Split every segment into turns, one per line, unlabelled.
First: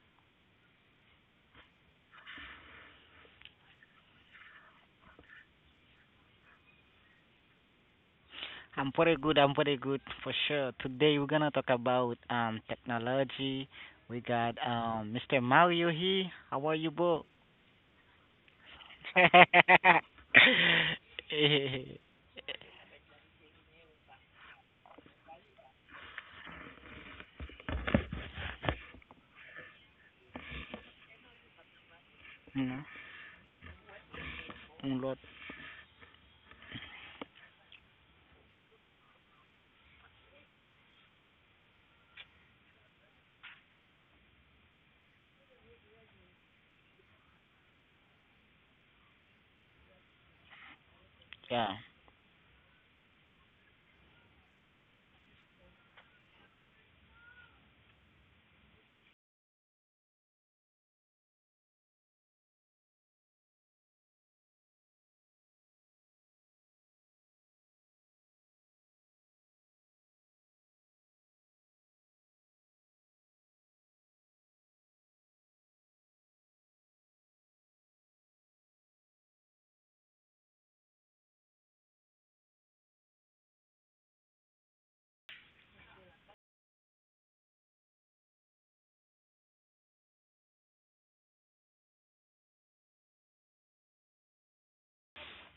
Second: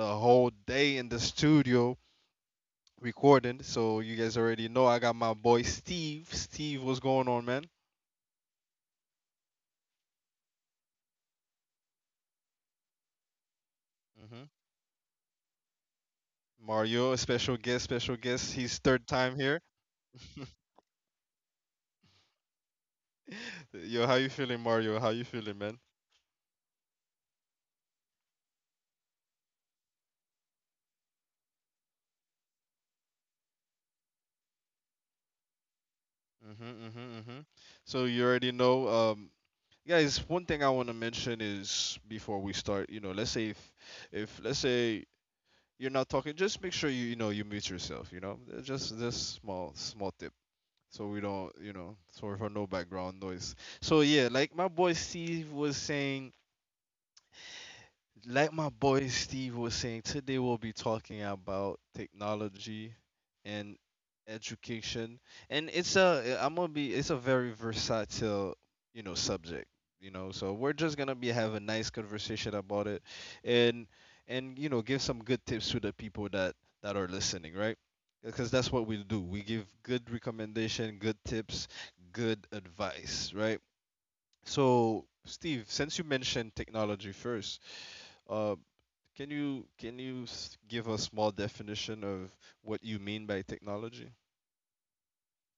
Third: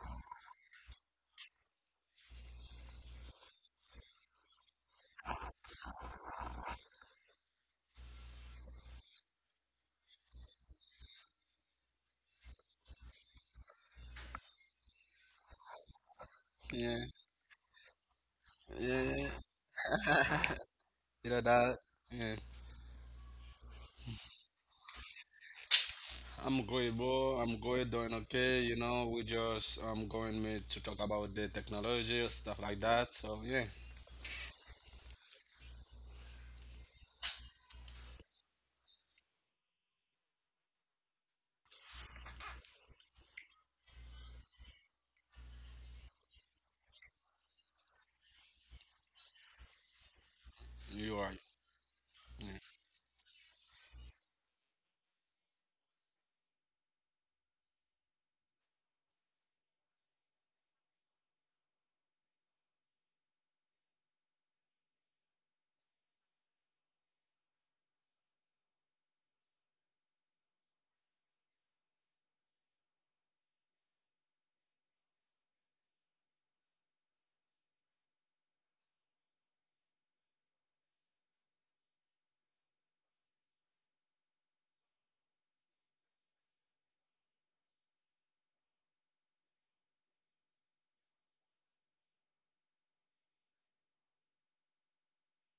a whole day in the studio recording. So you guys already know I got my boy Steve. Steve, what's going on, man?
I'm pretty good. I'm pretty good for sure. Today we're gonna talk about technology. We
hmm
got Mr. Mario here. How are you,
Yeah,
Mario, a
bro?
special guest, special guest. He's
yeah,
third time here.
yeah. You know that. Yeah,
Yo, how you feeling, Mario? How you feeling, man?
I'm great, bro. I'm great, doing okay. We just going me to talk about the technology stuff like
Mm,
that. So yeah,
Lord,
hmm hmm hmm So you already know, guys. One thing I want to mention is before we start, you know, let's say if let's say you're not talking, just make sure you mute yourself. Just this small tip, so
you
we
are.
don't
yeah.
so
Yeah.
for no background noise. So yeah, like my boy Steve was saying, like my boy Steve was saying, today we'll be talking about technology and education. And it's a I'm gonna be it's a very versatile, you know, subject, you know. So we're just gonna be have a nice conversation about it and and you know, give some good tips to the people that are listening, right? Because that's what we do. We give good recommendation, good tips, good advice, right? So Steve, since you mentioned technology first, uh. Can you give a small definition of what you mean by technology?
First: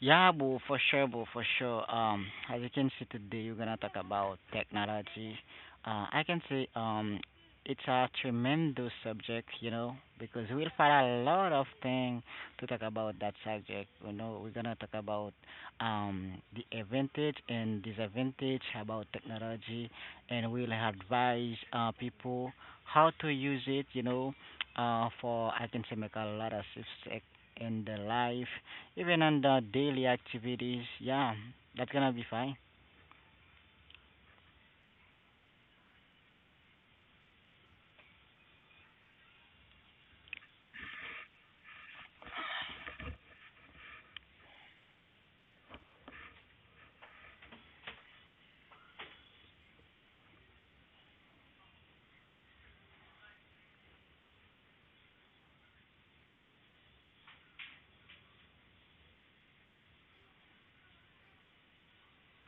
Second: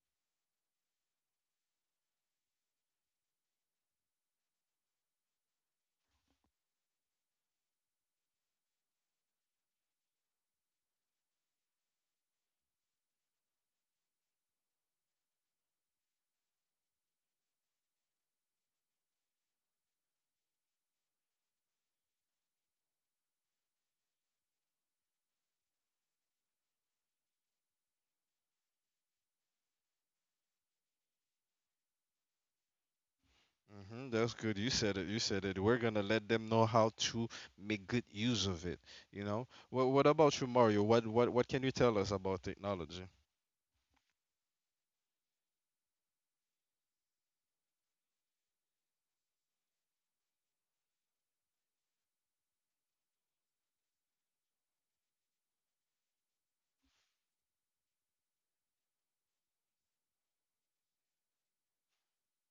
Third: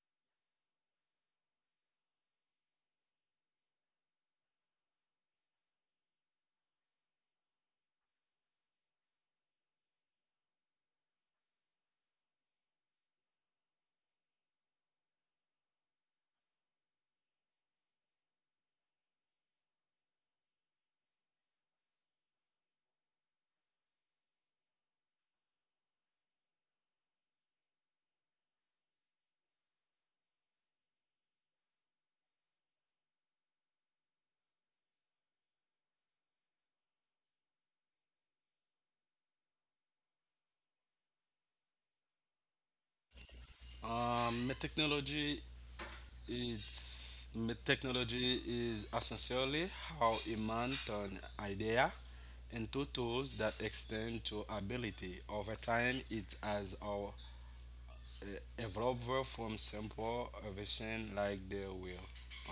Yeah, boo, for sure, boo, for sure. As you can see today, we're gonna talk about technology. I can say it's a tremendous subject, you know, because we'll find a lot of things to talk about that subject. You know, we're gonna talk about the advantage and disadvantage about technology, and we'll advise people how to use it, you know, for I can say make a lot of success in their life even on the daily activities, yeah, that's gonna be fine.
That's good. You said it. You said it. We're gonna let them know how to make good use of it. You know. What about you, Mario? What can you tell us about technology?
Um, my technology my technology is essentially how a man turn idea into tools that extend to ability. Over time, it has our developer from simple version like they will,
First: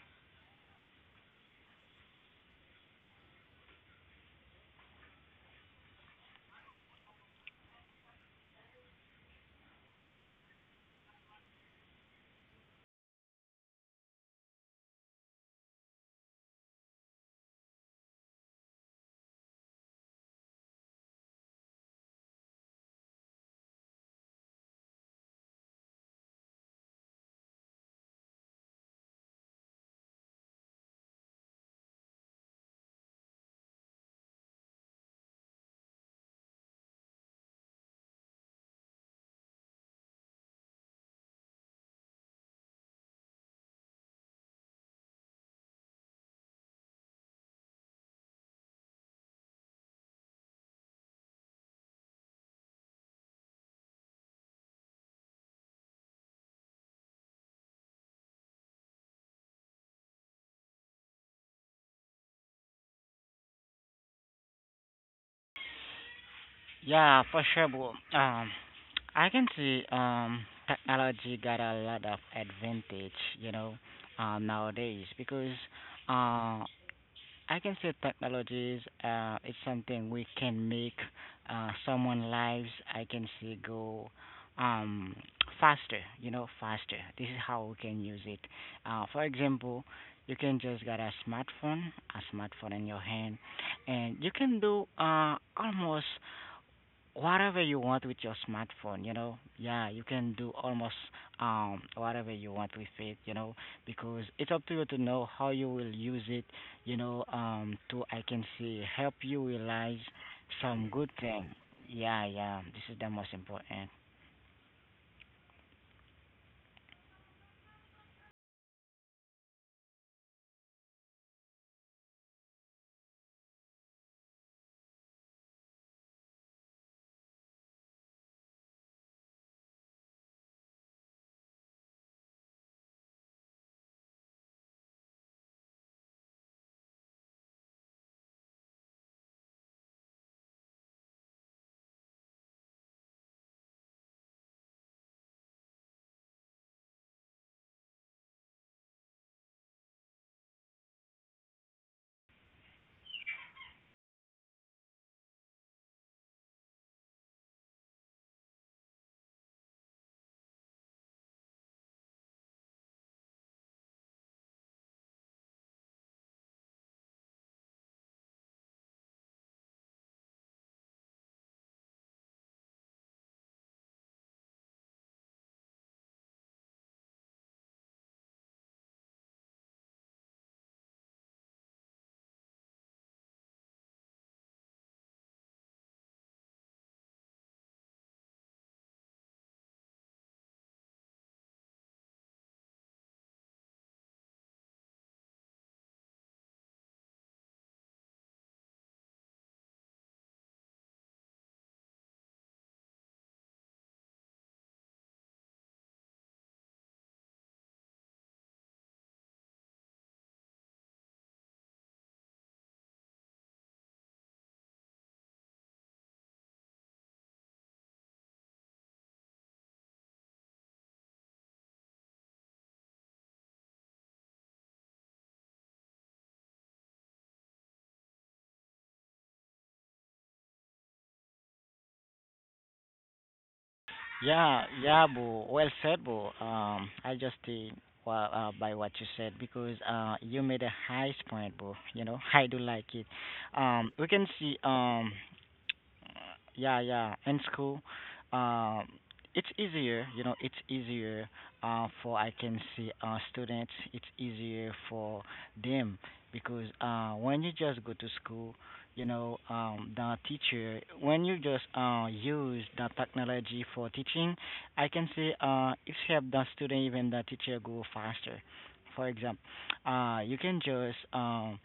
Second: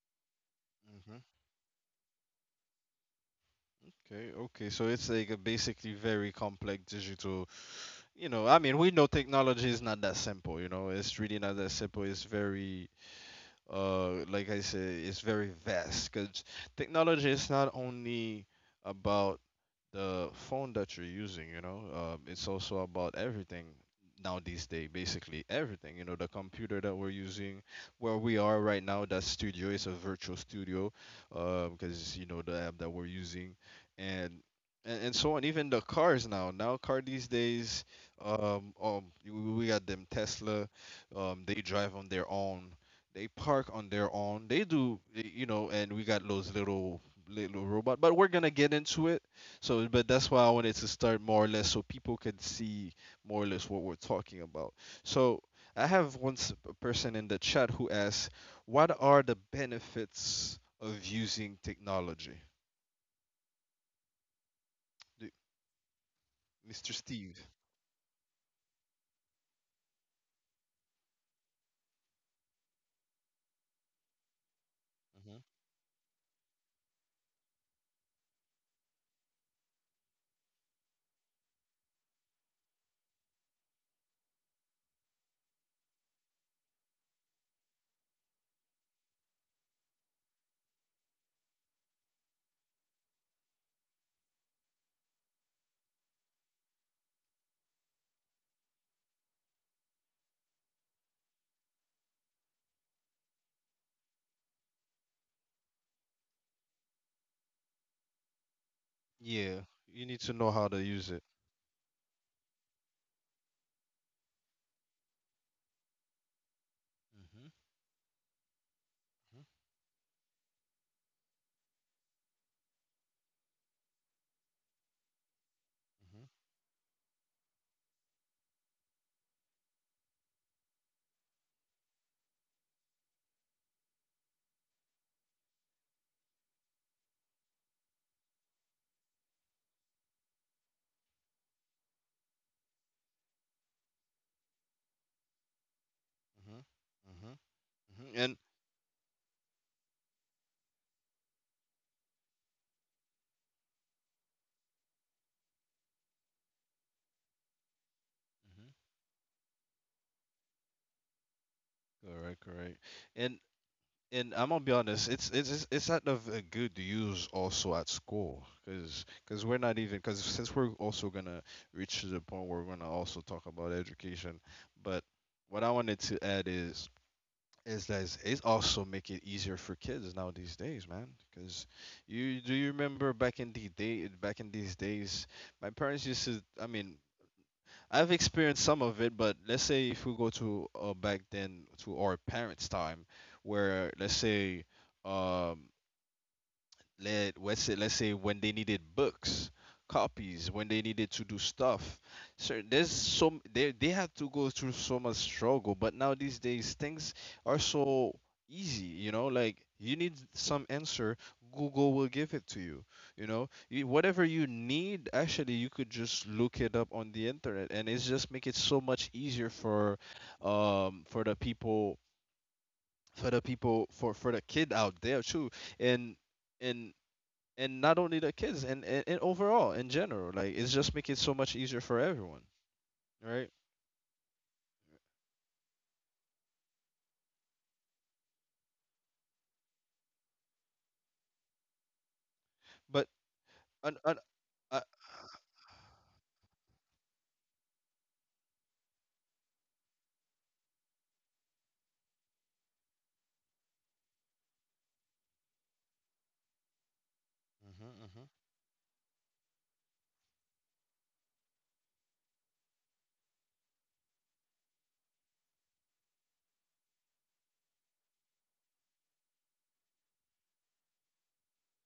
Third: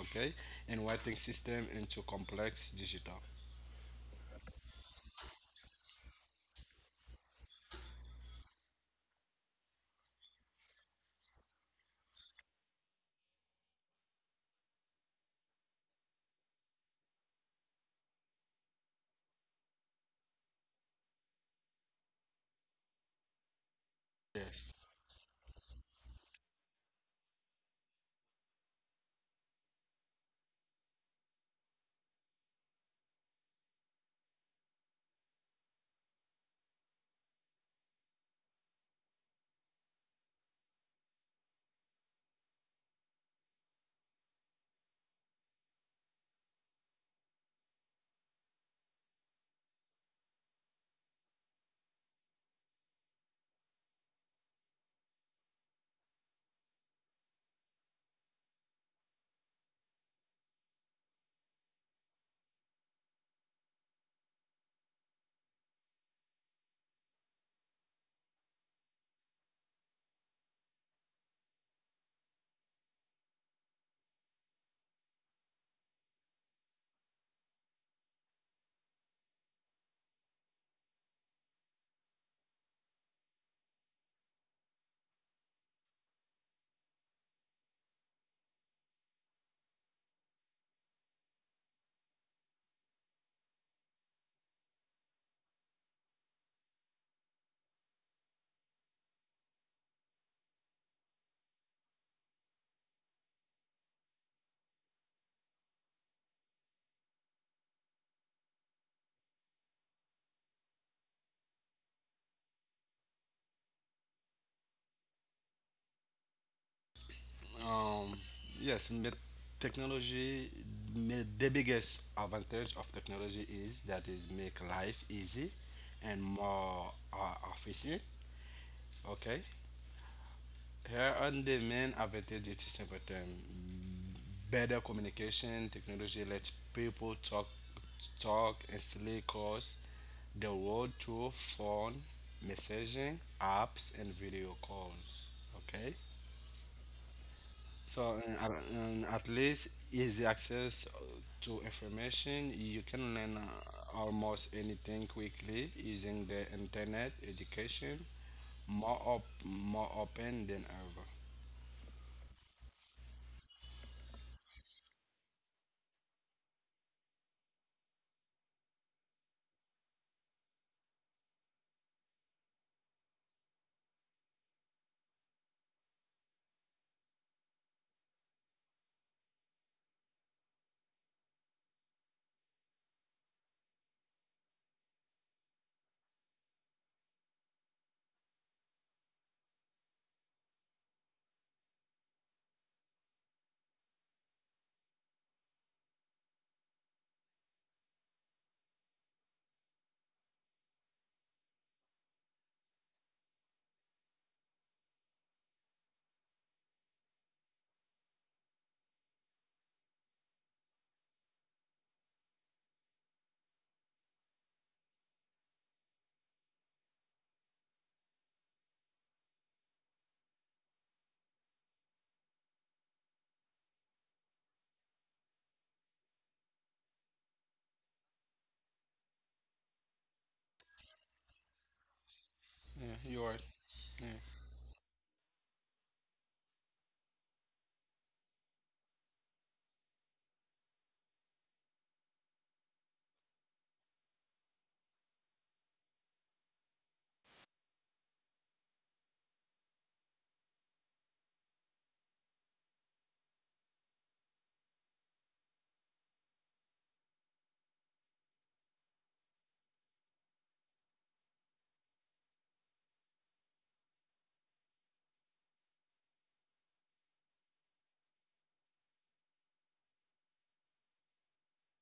okay, and writing
hmm
system into complex digital.
Okay. Okay. So it's like a basically very complex digital. You know. I mean, we know technology is not that simple. You know, it's really not that simple. It's very like I said, it's very vast because technology is not only about the phone that you're using, you know, it's also about everything now these
Yes.
days, basically everything. You know, the computer that we're using, where we are right now, that studio is a virtual studio, because you know the app that we're using, and and so on. Even the cars now, now car these days, we got them Tesla, they drive on their own. They park on their own. You know, and we got those little robot. But we're gonna get into it so, but that's why I wanted to start more or less so people can see more or less what we're talking about. So, I have one s- a person in the chat who asks, "What are the benefits of using technology?" Do- Mr.
Yeah,
Steve.
for sure, bro. I can see technology got a lot of advantage, you know, nowadays
Mhm.
because uh I can say technologies is something we can make someone lives. I can say go um, faster. You know, faster. This is how we can use it. For example, you can just get a smartphone in your hand, and you can do almost whatever you want with your smartphone, you know. Yeah, you can do almost whatever you want with it, you know, because it's up to you to know how you will use it, to I can say help
Yeah,
you
you need
realize
to know how to use
some
it.
good thing. Yeah, yeah, this is the most important.
Mhm.
Um, yes, but
Mhm.
technology, the biggest advantage of technology is that is make life easy and more efficient, okay. Here are the main advantages to simple term. Better communication technology lets people talk instantly across the world through phone, messaging, apps, and video calls. Okay?
Mhm. hmm
So,
And
at least easy access to information. You can learn almost anything quickly using the internet education
Mhm.
more, more open than ever.
correct, correct. And I'm gonna be honest, it's not of good to use also at school, cause cause we're not even cause since we're also gonna reach to the point where we're gonna also talk about education, but what I wanted to add is that it's also make it easier for kids now these days, man. Cause you remember back in the day back in these days, my parents used to I mean I've experienced some of it, but let's say if we go to back then to our parents' time, where let's say um, let's say when they needed books copies when they needed to do stuff so there's some they had to go through so much struggle but now these days things are so easy, you know, like you need some answer, Google will give it to you. You know you, whatever you need actually, you could just look it up on the internet and it's just make it so much easier for the people, for the people, for the kid out there too and and and not only the kids and overall in general, like it's just make it so much easier for everyone,
Yeah, you're right.
right?
Yeah, yeah, boo, well said, boo. By what you said, because you made a high point, boo, you know. I do
But
like it.
an, an,
We can see
uh,
yeah, yeah, in school, um it's easier, you know, it's easier for I can see students. It's easier for them because when you just go to school, the teacher, when you just use the technology for teaching, I can see, it help the student, even the teacher, go faster. For example, you can just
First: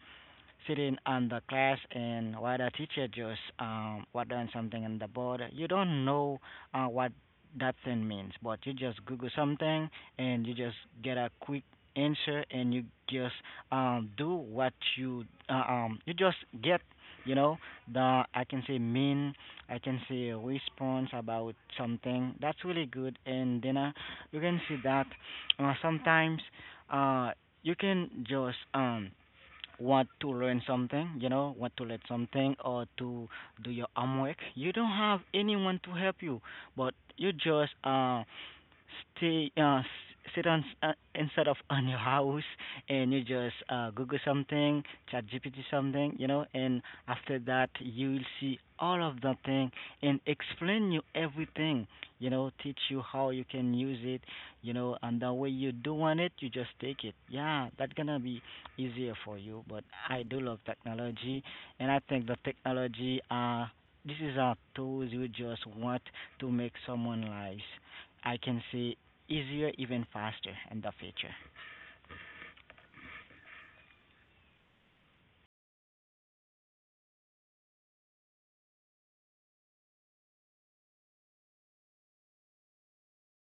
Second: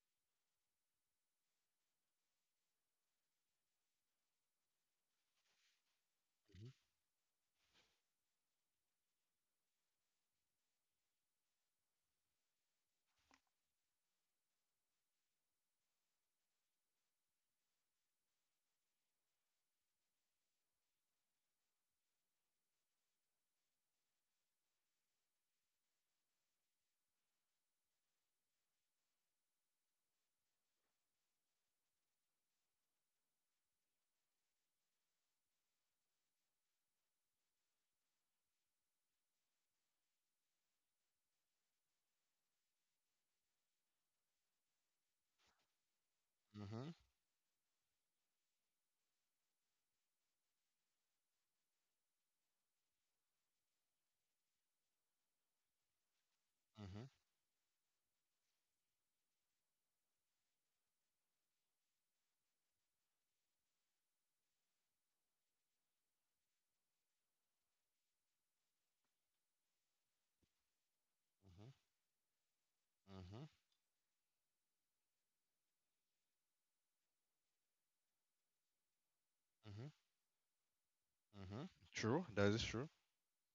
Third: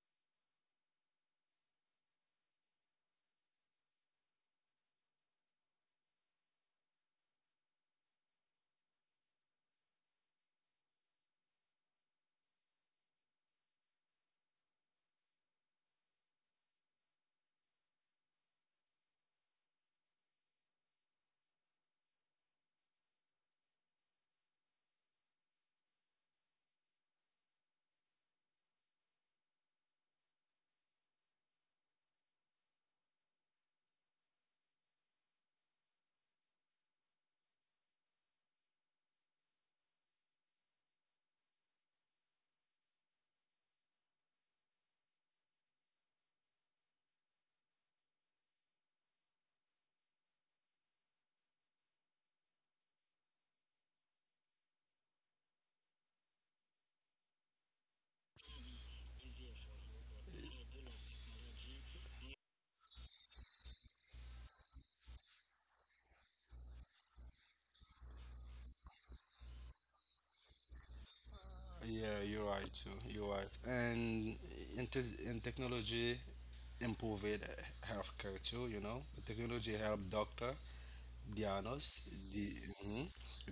sitting on the class, and while the teacher just what doing something on the board, you don't know what that thing means, but you just google something and you just get a quick answer, and you just do what you you just get, you know, the I can say mean, I can say response about something. That's really good. And then you can see that sometimes uh you can just want to learn something, you know, want to learn something, or to do your homework, you don't have anyone to help you, but you just stay s- sit on s- instead of on your house, and you just google something, chat gpt something, you know. And after that you will see all of the thing and explain you everything, you know, teach you how you can use it, you know. And the way you do want it, you just take it. Yeah, that's gonna be easier for you. But I do love technology, and I think the technology, this is a tools you just want to make someone lives, I can say, easier, even faster in the future.
Yeah, you're right too. You're right. And in technology, improved healthcare too. You know, the technology help doctor diagnose
true, that
the
is true.
mhm,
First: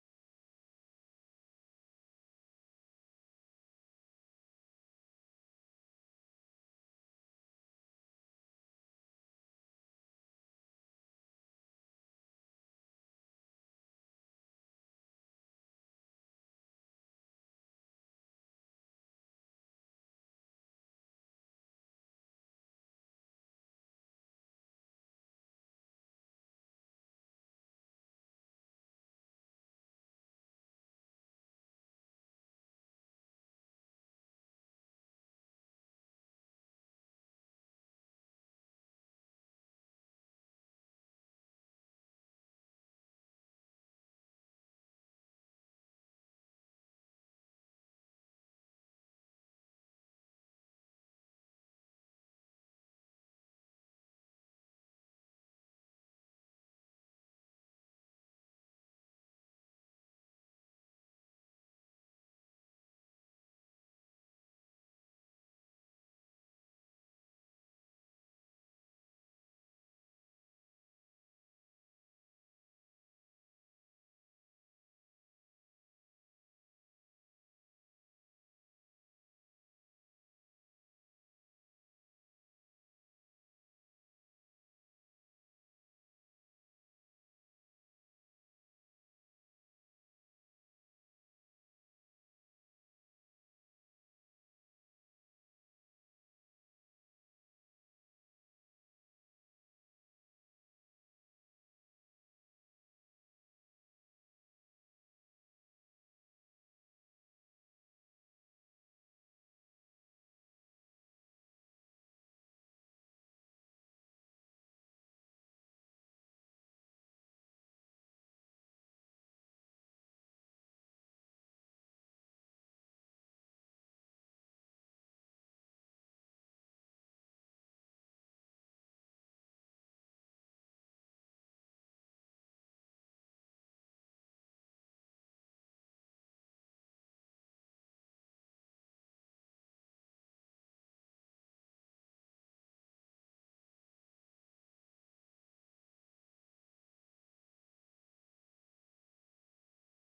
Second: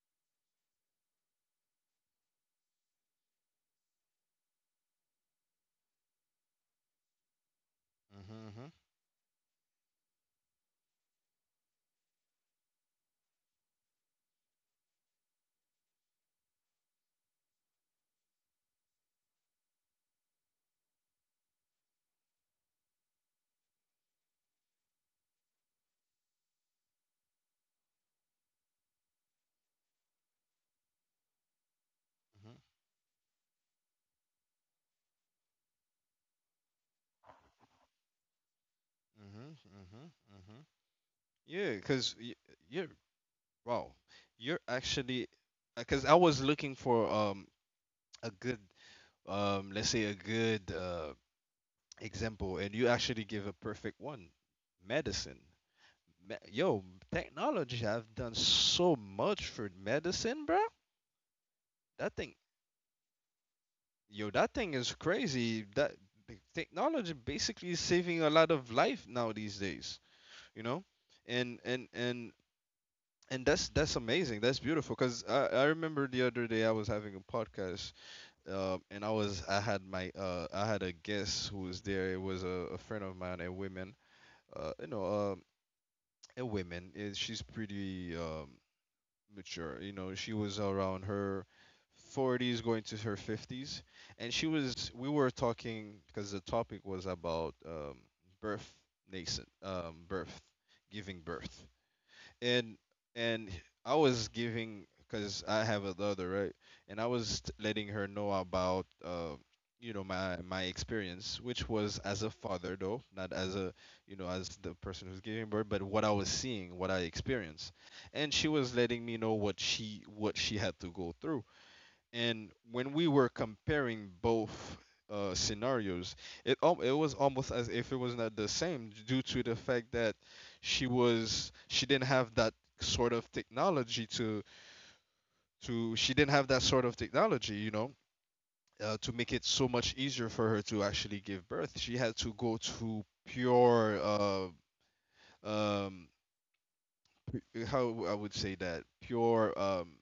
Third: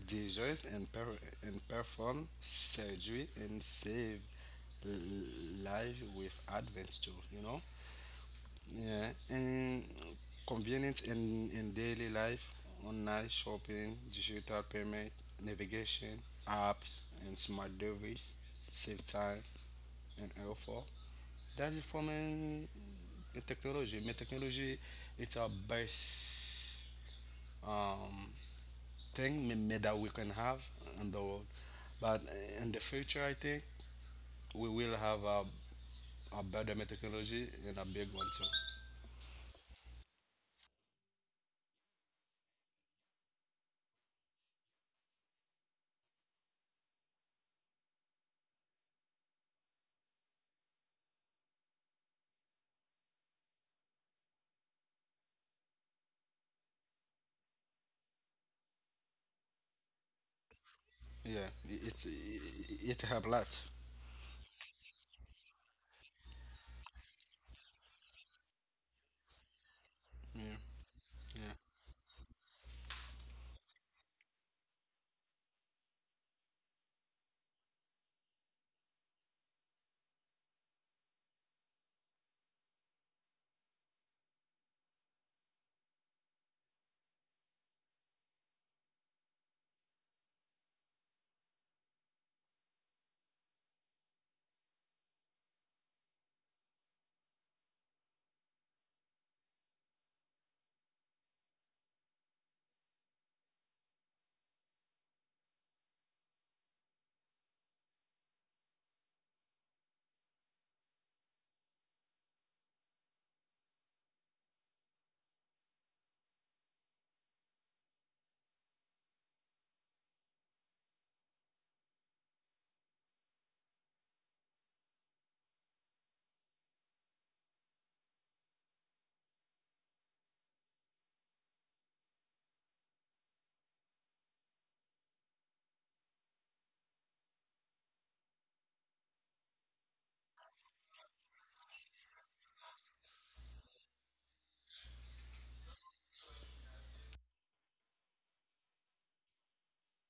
disease and perform surgery and save l- life with advance too. You know. Yeah, and convenience in daily life, online shopping, digital payment, navigation, apps, and smart devices save time and effort. That's it for me, the technology. My technology, it's our best um, thing me that we can have in the world. But in the future, I think we will have a better technology and a big one too.
Yeah, because you're wow, you're actually, because I was looking for a good, let's say a good example, and you actually give a perfect one: medicine. Yo, technology have done so much for medicine, bro.
Yeah, it,
That thing,
it help a lot.
yo, that thing is crazy. That the technology basically is saving a lot of life now these days,
Yeah.
you know,
Yeah.
and and and and that's amazing. That's beautiful. Cause I remember the other day I was having a podcast, and I had my I had a guest who was there. It was a friend of mine, a woman, you know, um, a woman. She's pretty mature. You know, she was around her 40s, going to her 50s, and she was. We were talking because the topic was about birth, birth, giving birth, and and I was giving, because I have a daughter, right? And letting her know about you know my my experience, which was as a father though, not as a you know as the person who's giving birth, but what I was seeing, what I experienced, and she was letting me know what she had to go through and when we were comparing both scenarios, it was almost as if it was not the same due to the fact that she didn't have that sort of technology to she didn't have that sort of technology, you know, to make it so much easier for her to actually give birth. She had to go to pure um how I would say that pure um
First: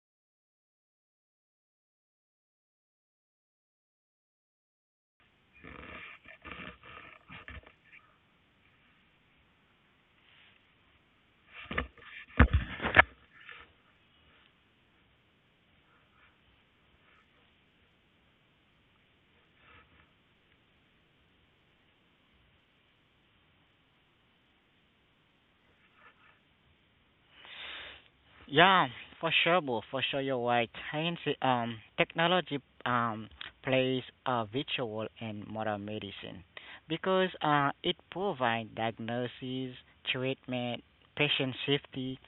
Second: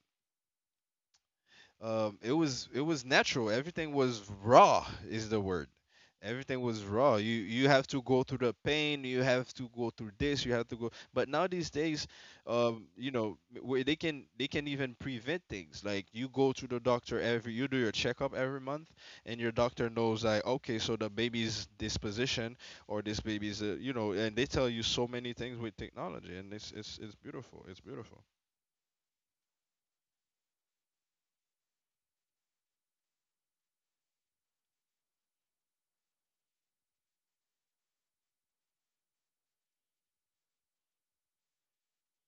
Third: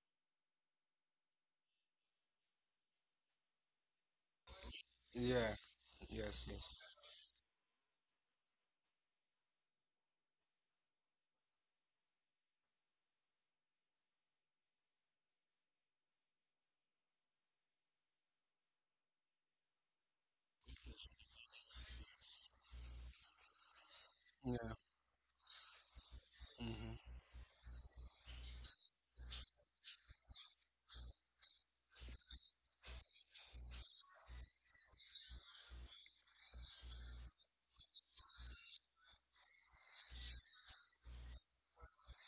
um, it was natural. Everything was raw is the
Yeah.
word.
Yes,
Everything
yes.
was raw. You have to go through the pain. You have to go through this. You have to go. But now these days, you know, where they can even prevent things. Like you go to the doctor every, you do your checkup every month, and your doctor knows like, okay, so the baby's disposition or this baby's, you know, and they tell
Yeah.
you so many things with technology, and it's beautiful. It's beautiful.
Yeah, for sure, bro. For sure, you're right. I can say technology um plays a virtual in modern medicine because it provides diagnosis, treatment, patient safety,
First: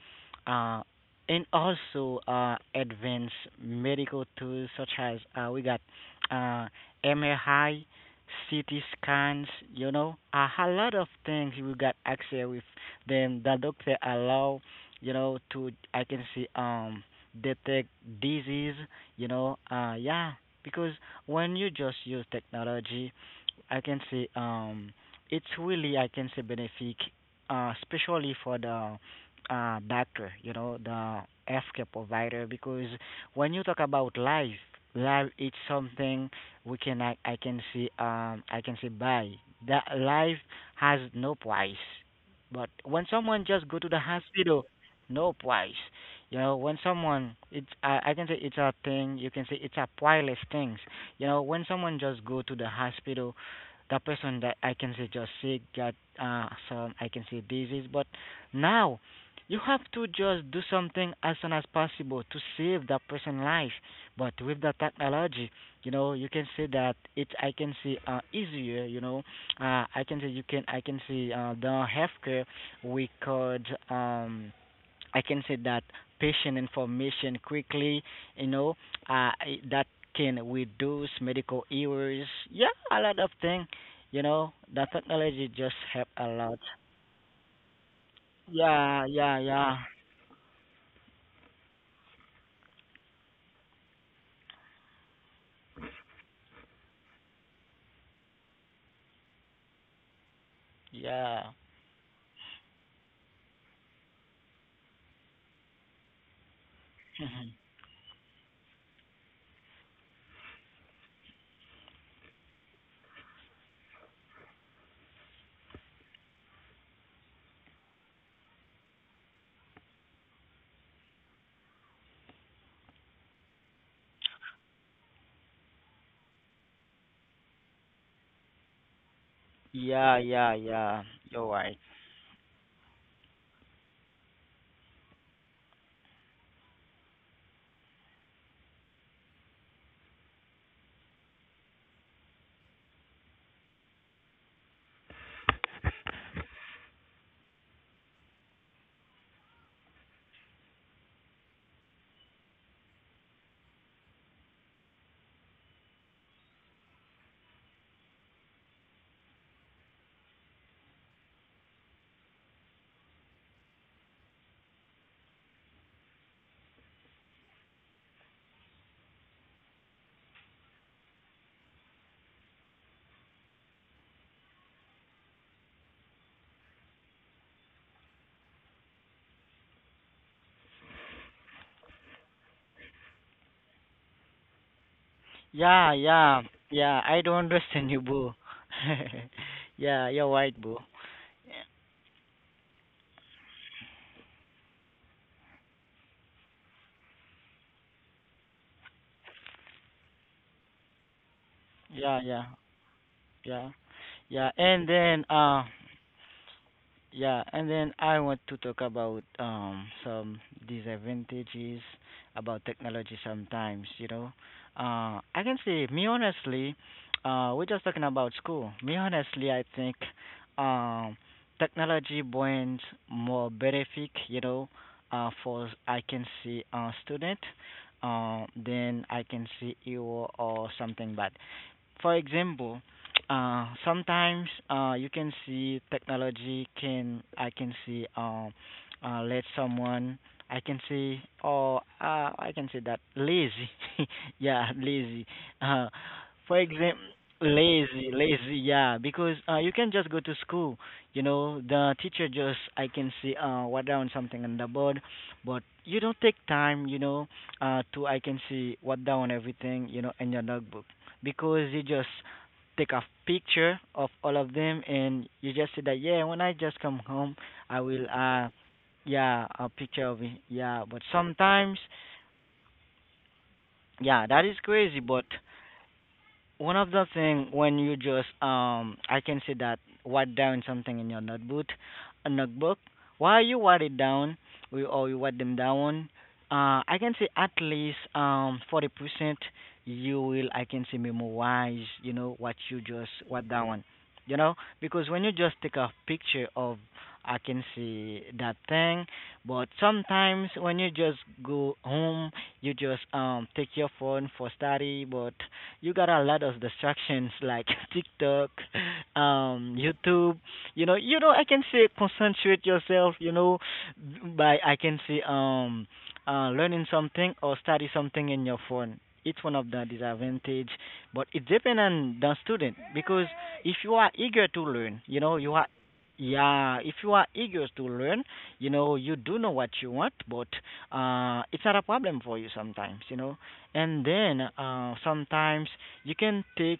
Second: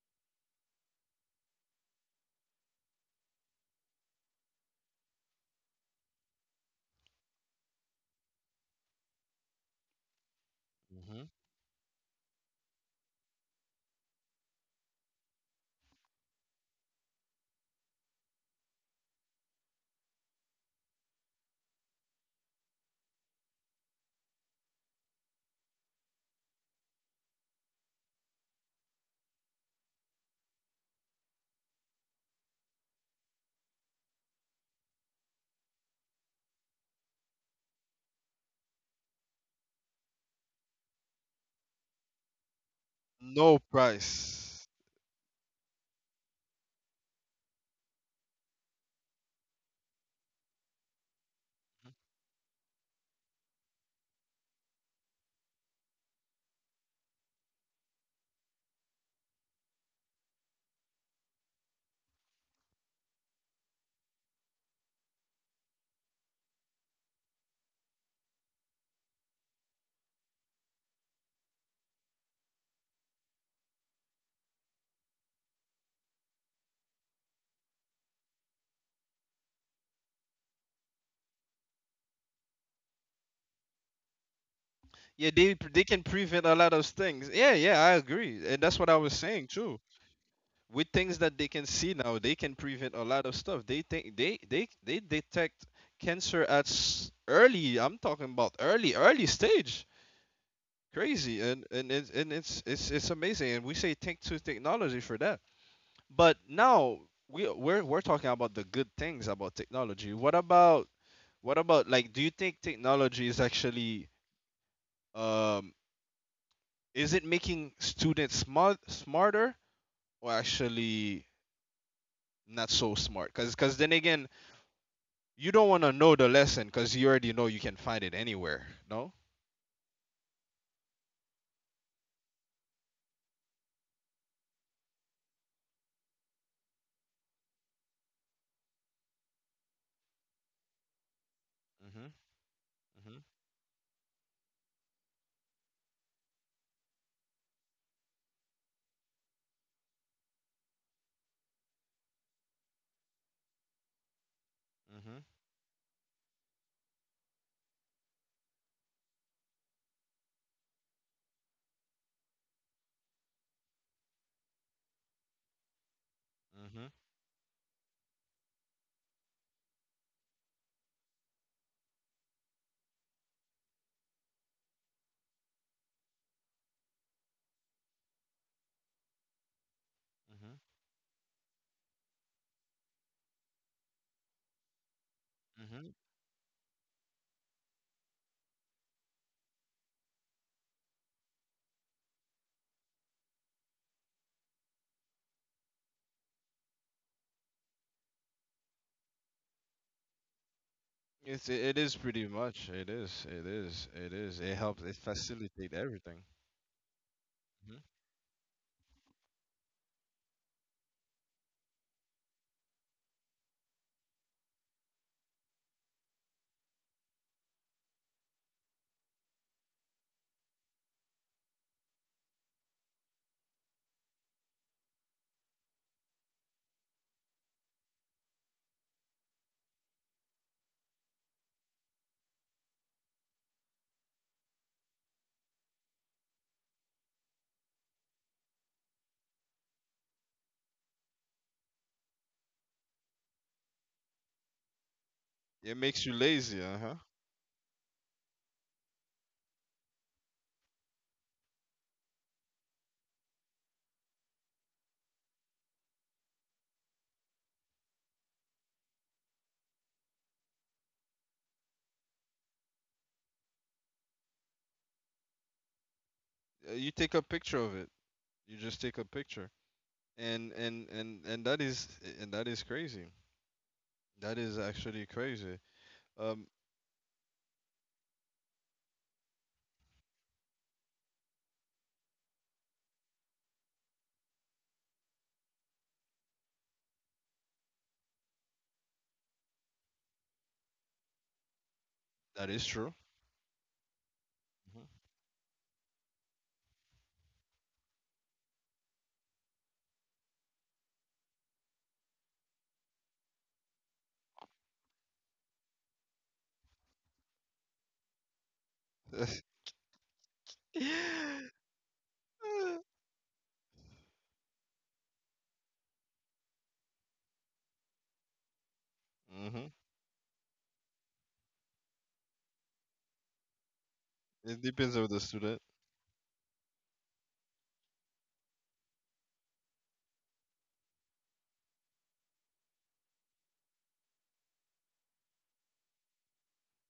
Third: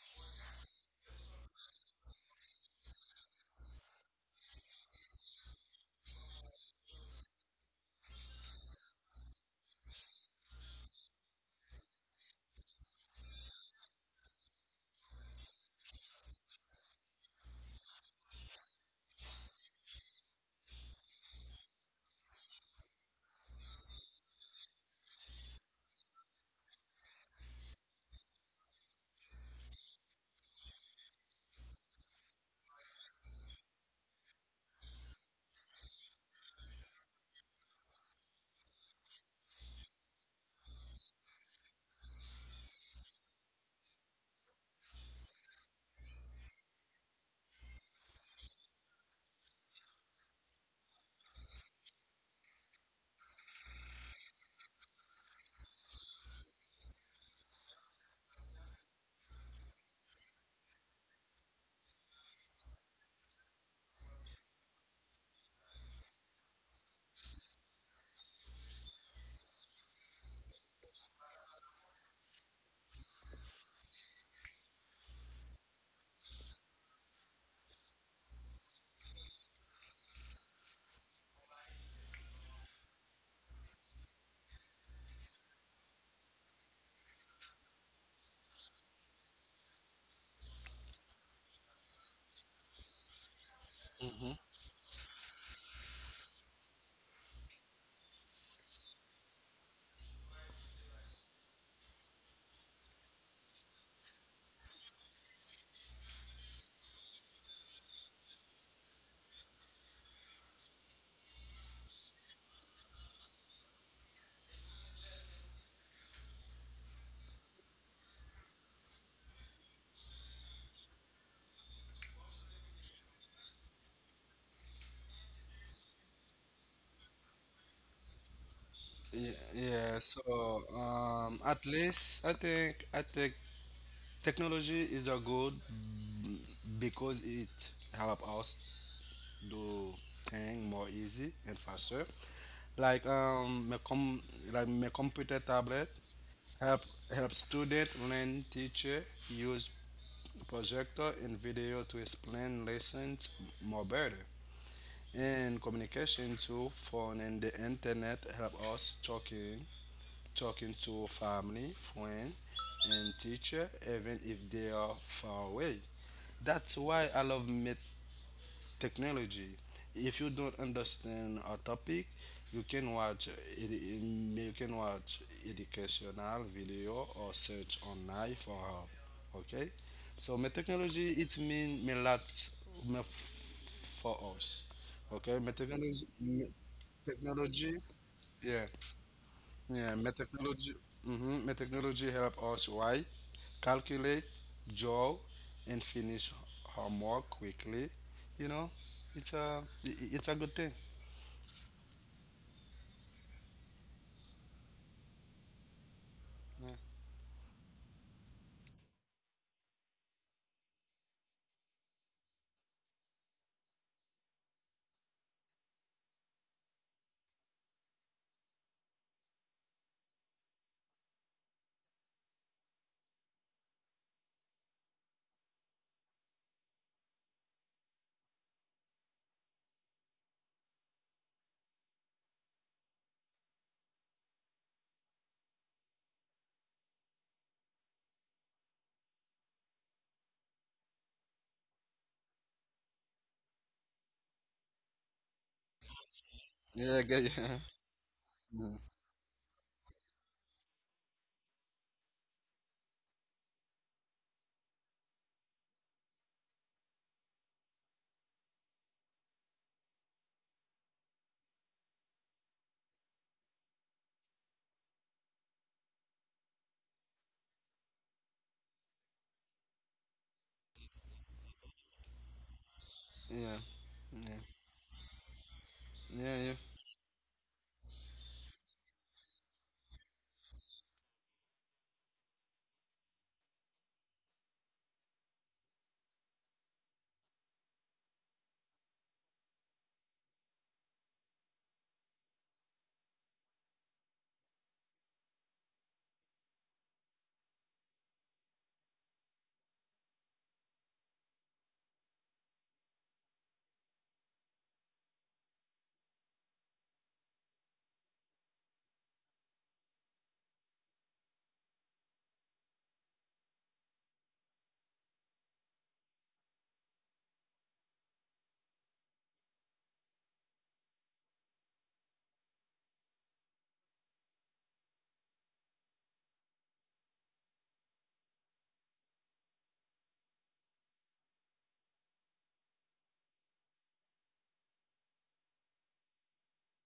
uh, and also advanced medical tools such as we got uh MRI, CT scans. You know, a lot of
hmm
things we got access with them. The doctor allow, you know, to I can see detect disease, you know, yeah, because when you just use technology, I can say it's really I can say benefit, especially for the doctor, you know, the healthcare provider, because when you talk about life, life it's something we can I can see I can say buy. That life has no price. But when someone
No
just go to the hospital,
price.
no price. You know, when someone it's I can say it's a thing. You can say it's a priceless things. You know, when someone just go to the hospital, the person that I can say just sick, got some I can say disease. But now you have to just do something as soon as possible to save that person's life. But with the technology, you know, you can say that it's I can say easier. You know, I can say you can I can say the healthcare we could I can say that patient information quickly, you know, uh, that can reduce medical errors. Yeah, a lot of things. You know, the
Yeah,
technology just
they can
help a
prevent a
lot.
lot of things. Yeah, yeah, I agree, and that's what I
Yeah,
was
yeah,
saying
yeah,
too. With things that they can see now, they can prevent a lot of stuff. They think they detect cancer at early. I'm talking about early early stage. Crazy,
yeah.
and and it's it's amazing, and we say thank to technology for that. But now we
Mhm.
we're we're talking about the good things about technology. What about like? Do you think technology is actually um is it making students smarter or actually not so smart? Because cause then again, you don't want to know the lesson because you already know you can find it anywhere. No.
Yeah, yeah.
Yeah, yeah,
So,
yeah. You're
at
right.
least I think technology is a good because it help us do thing more easy and
Mm-hmm.
faster. Like my com like my computer tablet help help student learn teacher use projector and video to explain lessons more better.
Mm-hmm.
And communication too phone and the internet help us talking to family friend and teacher even if they are far away.
Mm-hmm.
That's
Mm-hmm.
why I love meet technology. If you don't understand a topic, you can watch you can watch educational video or search online for help. Okay, so my technology it mean me lot for us. Okay, my
Mm-hmm. mm-hmm.
Yeah,
technology,
yeah,
me
yeah. I do not
technology,
understand you, boo.
yeah. Yeah,
Yeah,
my
you're right,
technology,
boo.
mm-hmm, my technology help us write, calculate, draw, and finish homework quickly. You know, it's it's a good thing.
It's it is pretty
Yeah,
much
yeah, yeah,
it helps
yeah.
it
And then,
facilitate everything.
yeah,
hmm
and then I want to talk about some disadvantages about technology sometimes, you know. I can say, me honestly, we're just talking about school. Me honestly, I think um technology brings more benefit, you know, for I can see a student, then I can see you or something bad. For example, sometimes you can see technology can I can see let someone I can see, or I can say, that lazy, yeah, lazy.
It
Uh,
makes you lazy.
for
Uh-huh.
Yeah,
example,
yeah, yeah,
lazy, lazy,
yeah,
yeah, because you can just go to school. You know, the teacher just I can see write down something on the board, but you don't take time. You know, to I can see what down everything. You know, in your notebook, because you just take a picture of all of them and you just say that yeah, when I
Huh.
just
You
come
take a
home
picture of
I
it.
will
You just take a
yeah,
picture.
a picture of it,
And
yeah.
and
But
and and that
sometimes,
is and that is crazy.
yeah,
yeah,
yeah,
That
yeah,
that is
is
crazy.
actually
But
crazy.
yeah,
Um,
yeah,
one of the thing, when you just I can say that write down something in your notebook, a notebook. While you write it down, we or you write them down, I can say at least 40% you will I can say memorize, you know,
That
what
is
you
true.
just write down. You know, because when you just take a picture of, I can see, that thing, but sometimes when you just go home, you just take your phone for study, but you got a lot of distractions like TikTok,
Mm-hmm.
YouTube. You know, I can say concentrate yourself. You know, by I can say learning something or study something in your phone. It's one of
hmm
the disadvantage, but it depends on the student because if you are eager to
It depends
learn,
on
you
the
know, you
student.
are, yeah, if you are eager to learn, you know, you do know what you want, but it's not a problem for you sometimes, you know. And then sometimes you can take,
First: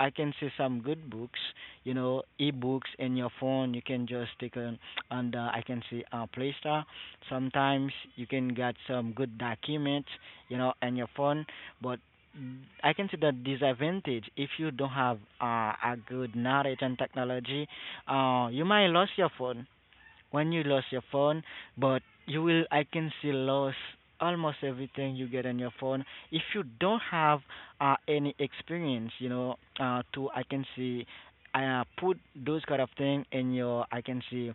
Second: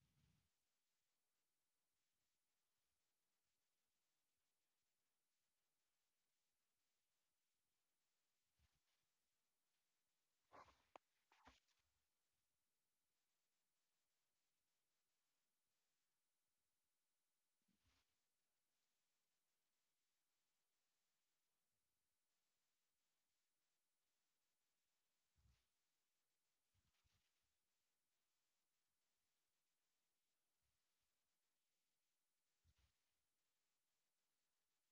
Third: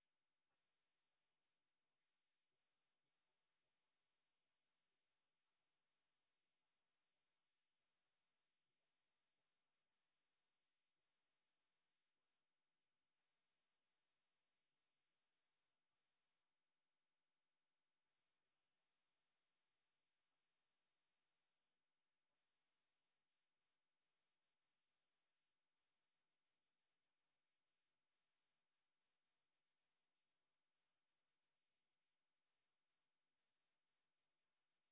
I can see, some good books, you know, e-books in your phone. You can just take on, I can see, Play Store. Sometimes you can get some good documents, you know, in your phone. But I can see the disadvantage, if you don't have a good knowledge and technology, you might lose your phone. When you lost your phone, but you will I can see lose almost everything you get on your phone if you don't have any experience, you know, to I can see put those kind of thing in your, I can see,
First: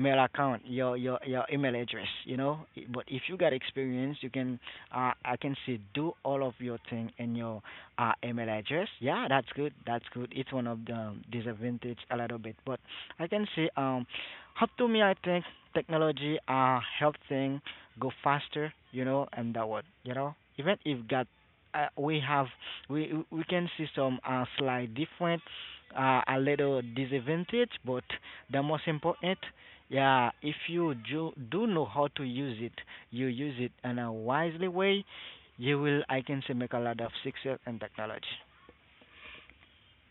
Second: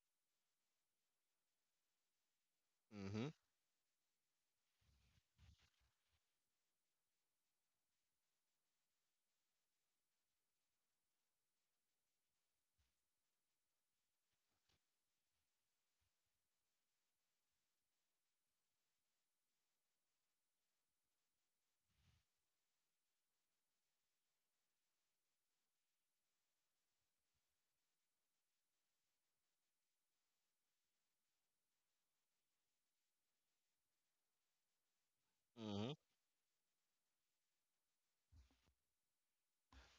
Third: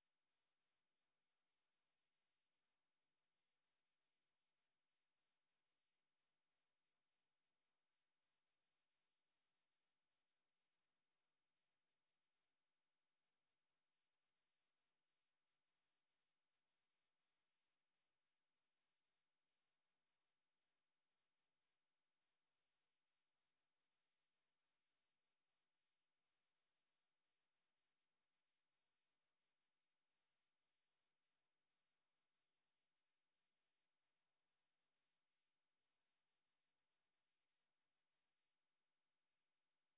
mail account, your your email address, you know. I- But if
hmm
you got experience, you can I can see do all of your thing in your email address. Yeah, that's good. That's good. It's one of the disadvantage a little bit, but I can see how to me, I think technology are helping go faster, you know, and that what, you know, even if got we have, we can see some slight different, a little disadvantage, but the most important, yeah, if you do do know how to use it, you use it in a wisely way, you will
hmm
I can say make a lot of success in technology.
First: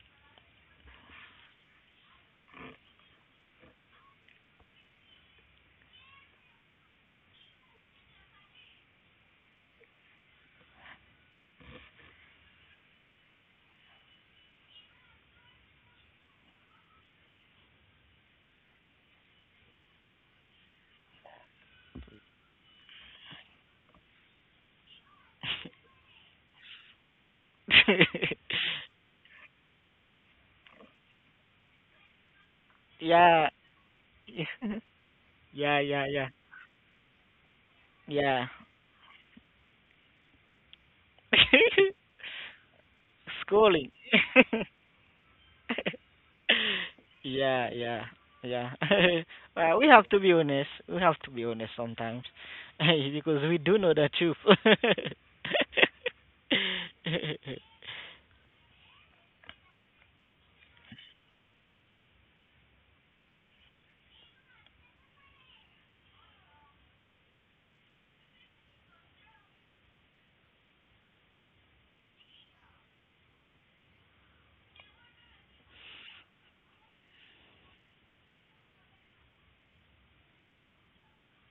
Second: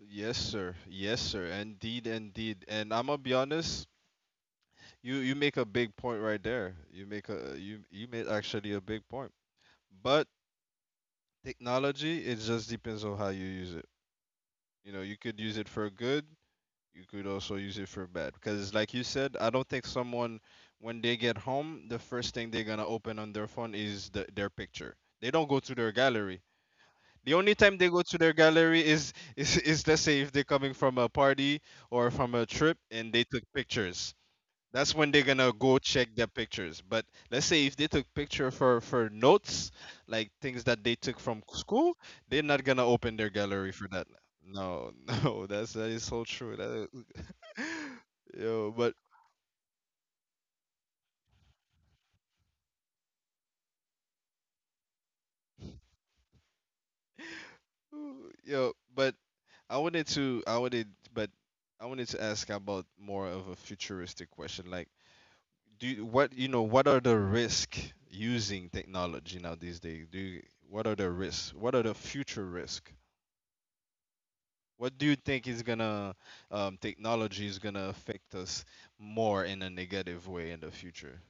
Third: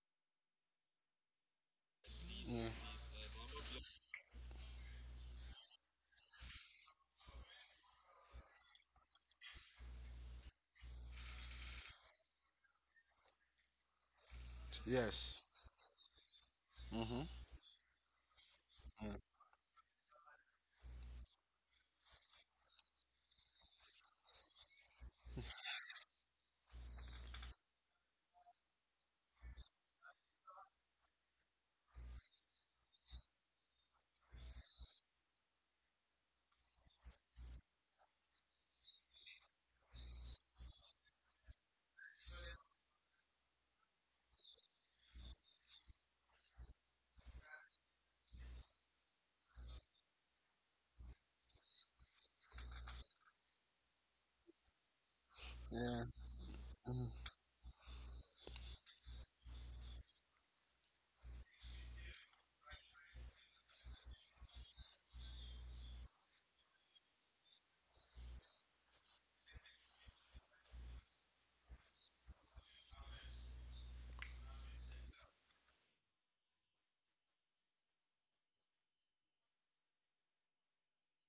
Yes, sir. Yes, sir. Indeed, indeed.
yeah.
And I'm gonna be honest, you make a big point right there. You make a you you made actually a big point. But technology, it just depends on how you use it. You know, you could
Yes.
use it for good, you
Mm-hmm.
could also use it for bed, because like you said, I don't think someone when they get home the first thing they're gonna open on their phone is their picture. They don't go to their gallery. The only time they go to their gallery is, is let's say if they're coming from a party or from a trip and they took
yeah,
pictures, that's when they're gonna
yeah,
go
yeah,
check their
yeah,
pictures. But let's say if they took
yeah.
picture for notes, like things that they took from school, they're not gonna open their gallery for
Schooling.
that. No, no, that's, that is so true. That
Yeah, yeah,
yo,
yeah.
but
Well, we have to be honest. We have to be honest sometimes, because we do know the truth.
Yeah,
yo, but I wanted to, I wanted, but I wanted to ask about more of a futuristic question. Like, what you know, what are the risks using technology now these days? What are the risks? What are the future risks? What do you think is gonna technology is gonna affect us more in a negative way in the future?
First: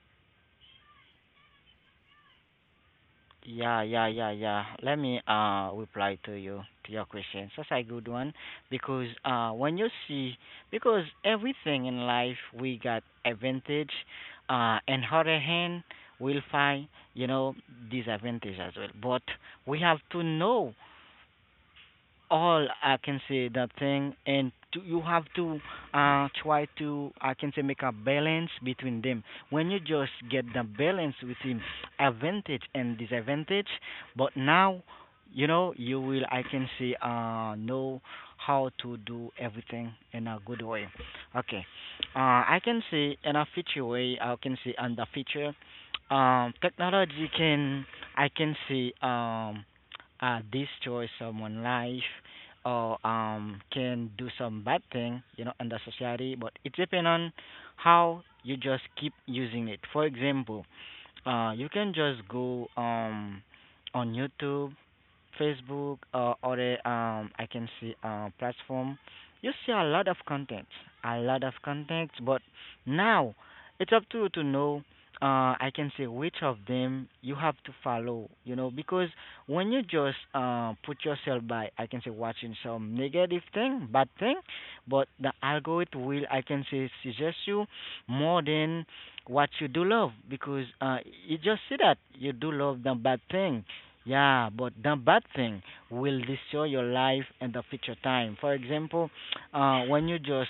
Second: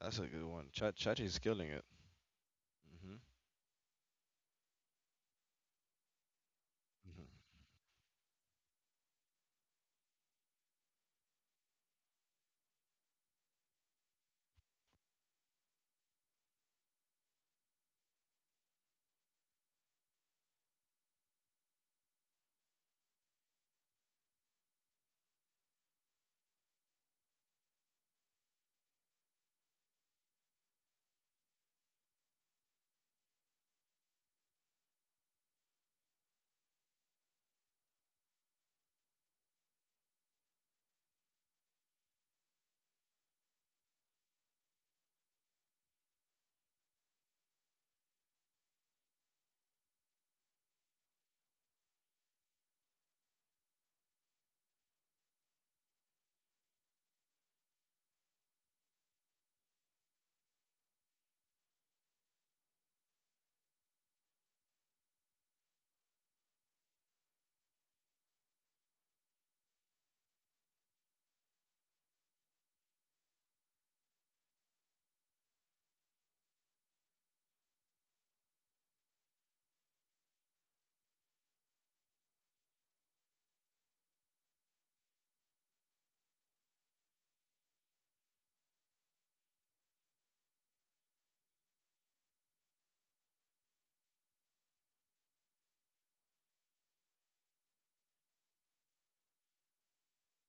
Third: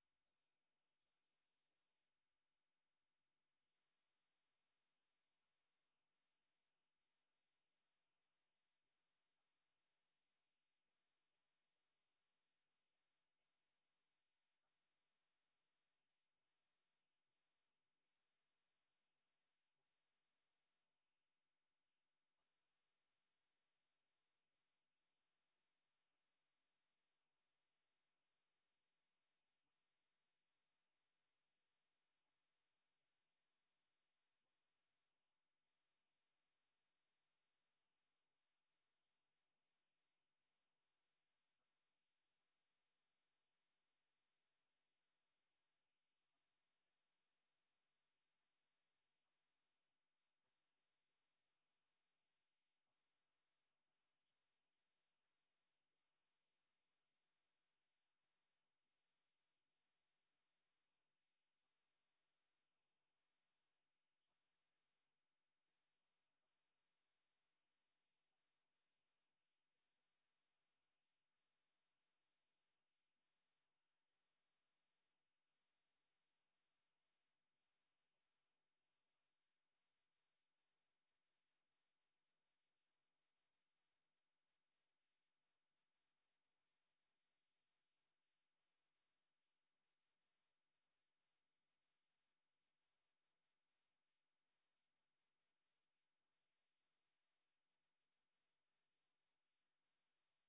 That's a good one. Chat Chachi is killing it. Mm-hmm.
Yeah, yeah, yeah, yeah. Let me reply to you, to your question. That's a good one because when you see, because everything in life we got advantage, and other hand we'll find, you know, disadvantage as well. But we have to know all, I can say, that thing, and to, you have to try to I can say make a balance between them. When you just get the balance within advantage and disadvantage, but now you will I can say know how to do everything in a good way. Okay, I can say in a future way, I can say in the future, technology can, I can say destroy someone's life or, can do some bad thing, you know, in the society. But it depends on how you just keep using it. For example, you can just go, on YouTube, Facebook, or, I can see, platform, you see a lot of content, a lot of content. But now it's up to you to know. I can say which of them you have to follow. You know, because when you just put yourself by, I can say, watching some negative thing, bad thing, but the algorithm will, I can say, suggest you more than what you do love, because you just see that you do love the bad thing, yeah, but the bad thing will destroy your life and the future time. For example, uh, when you just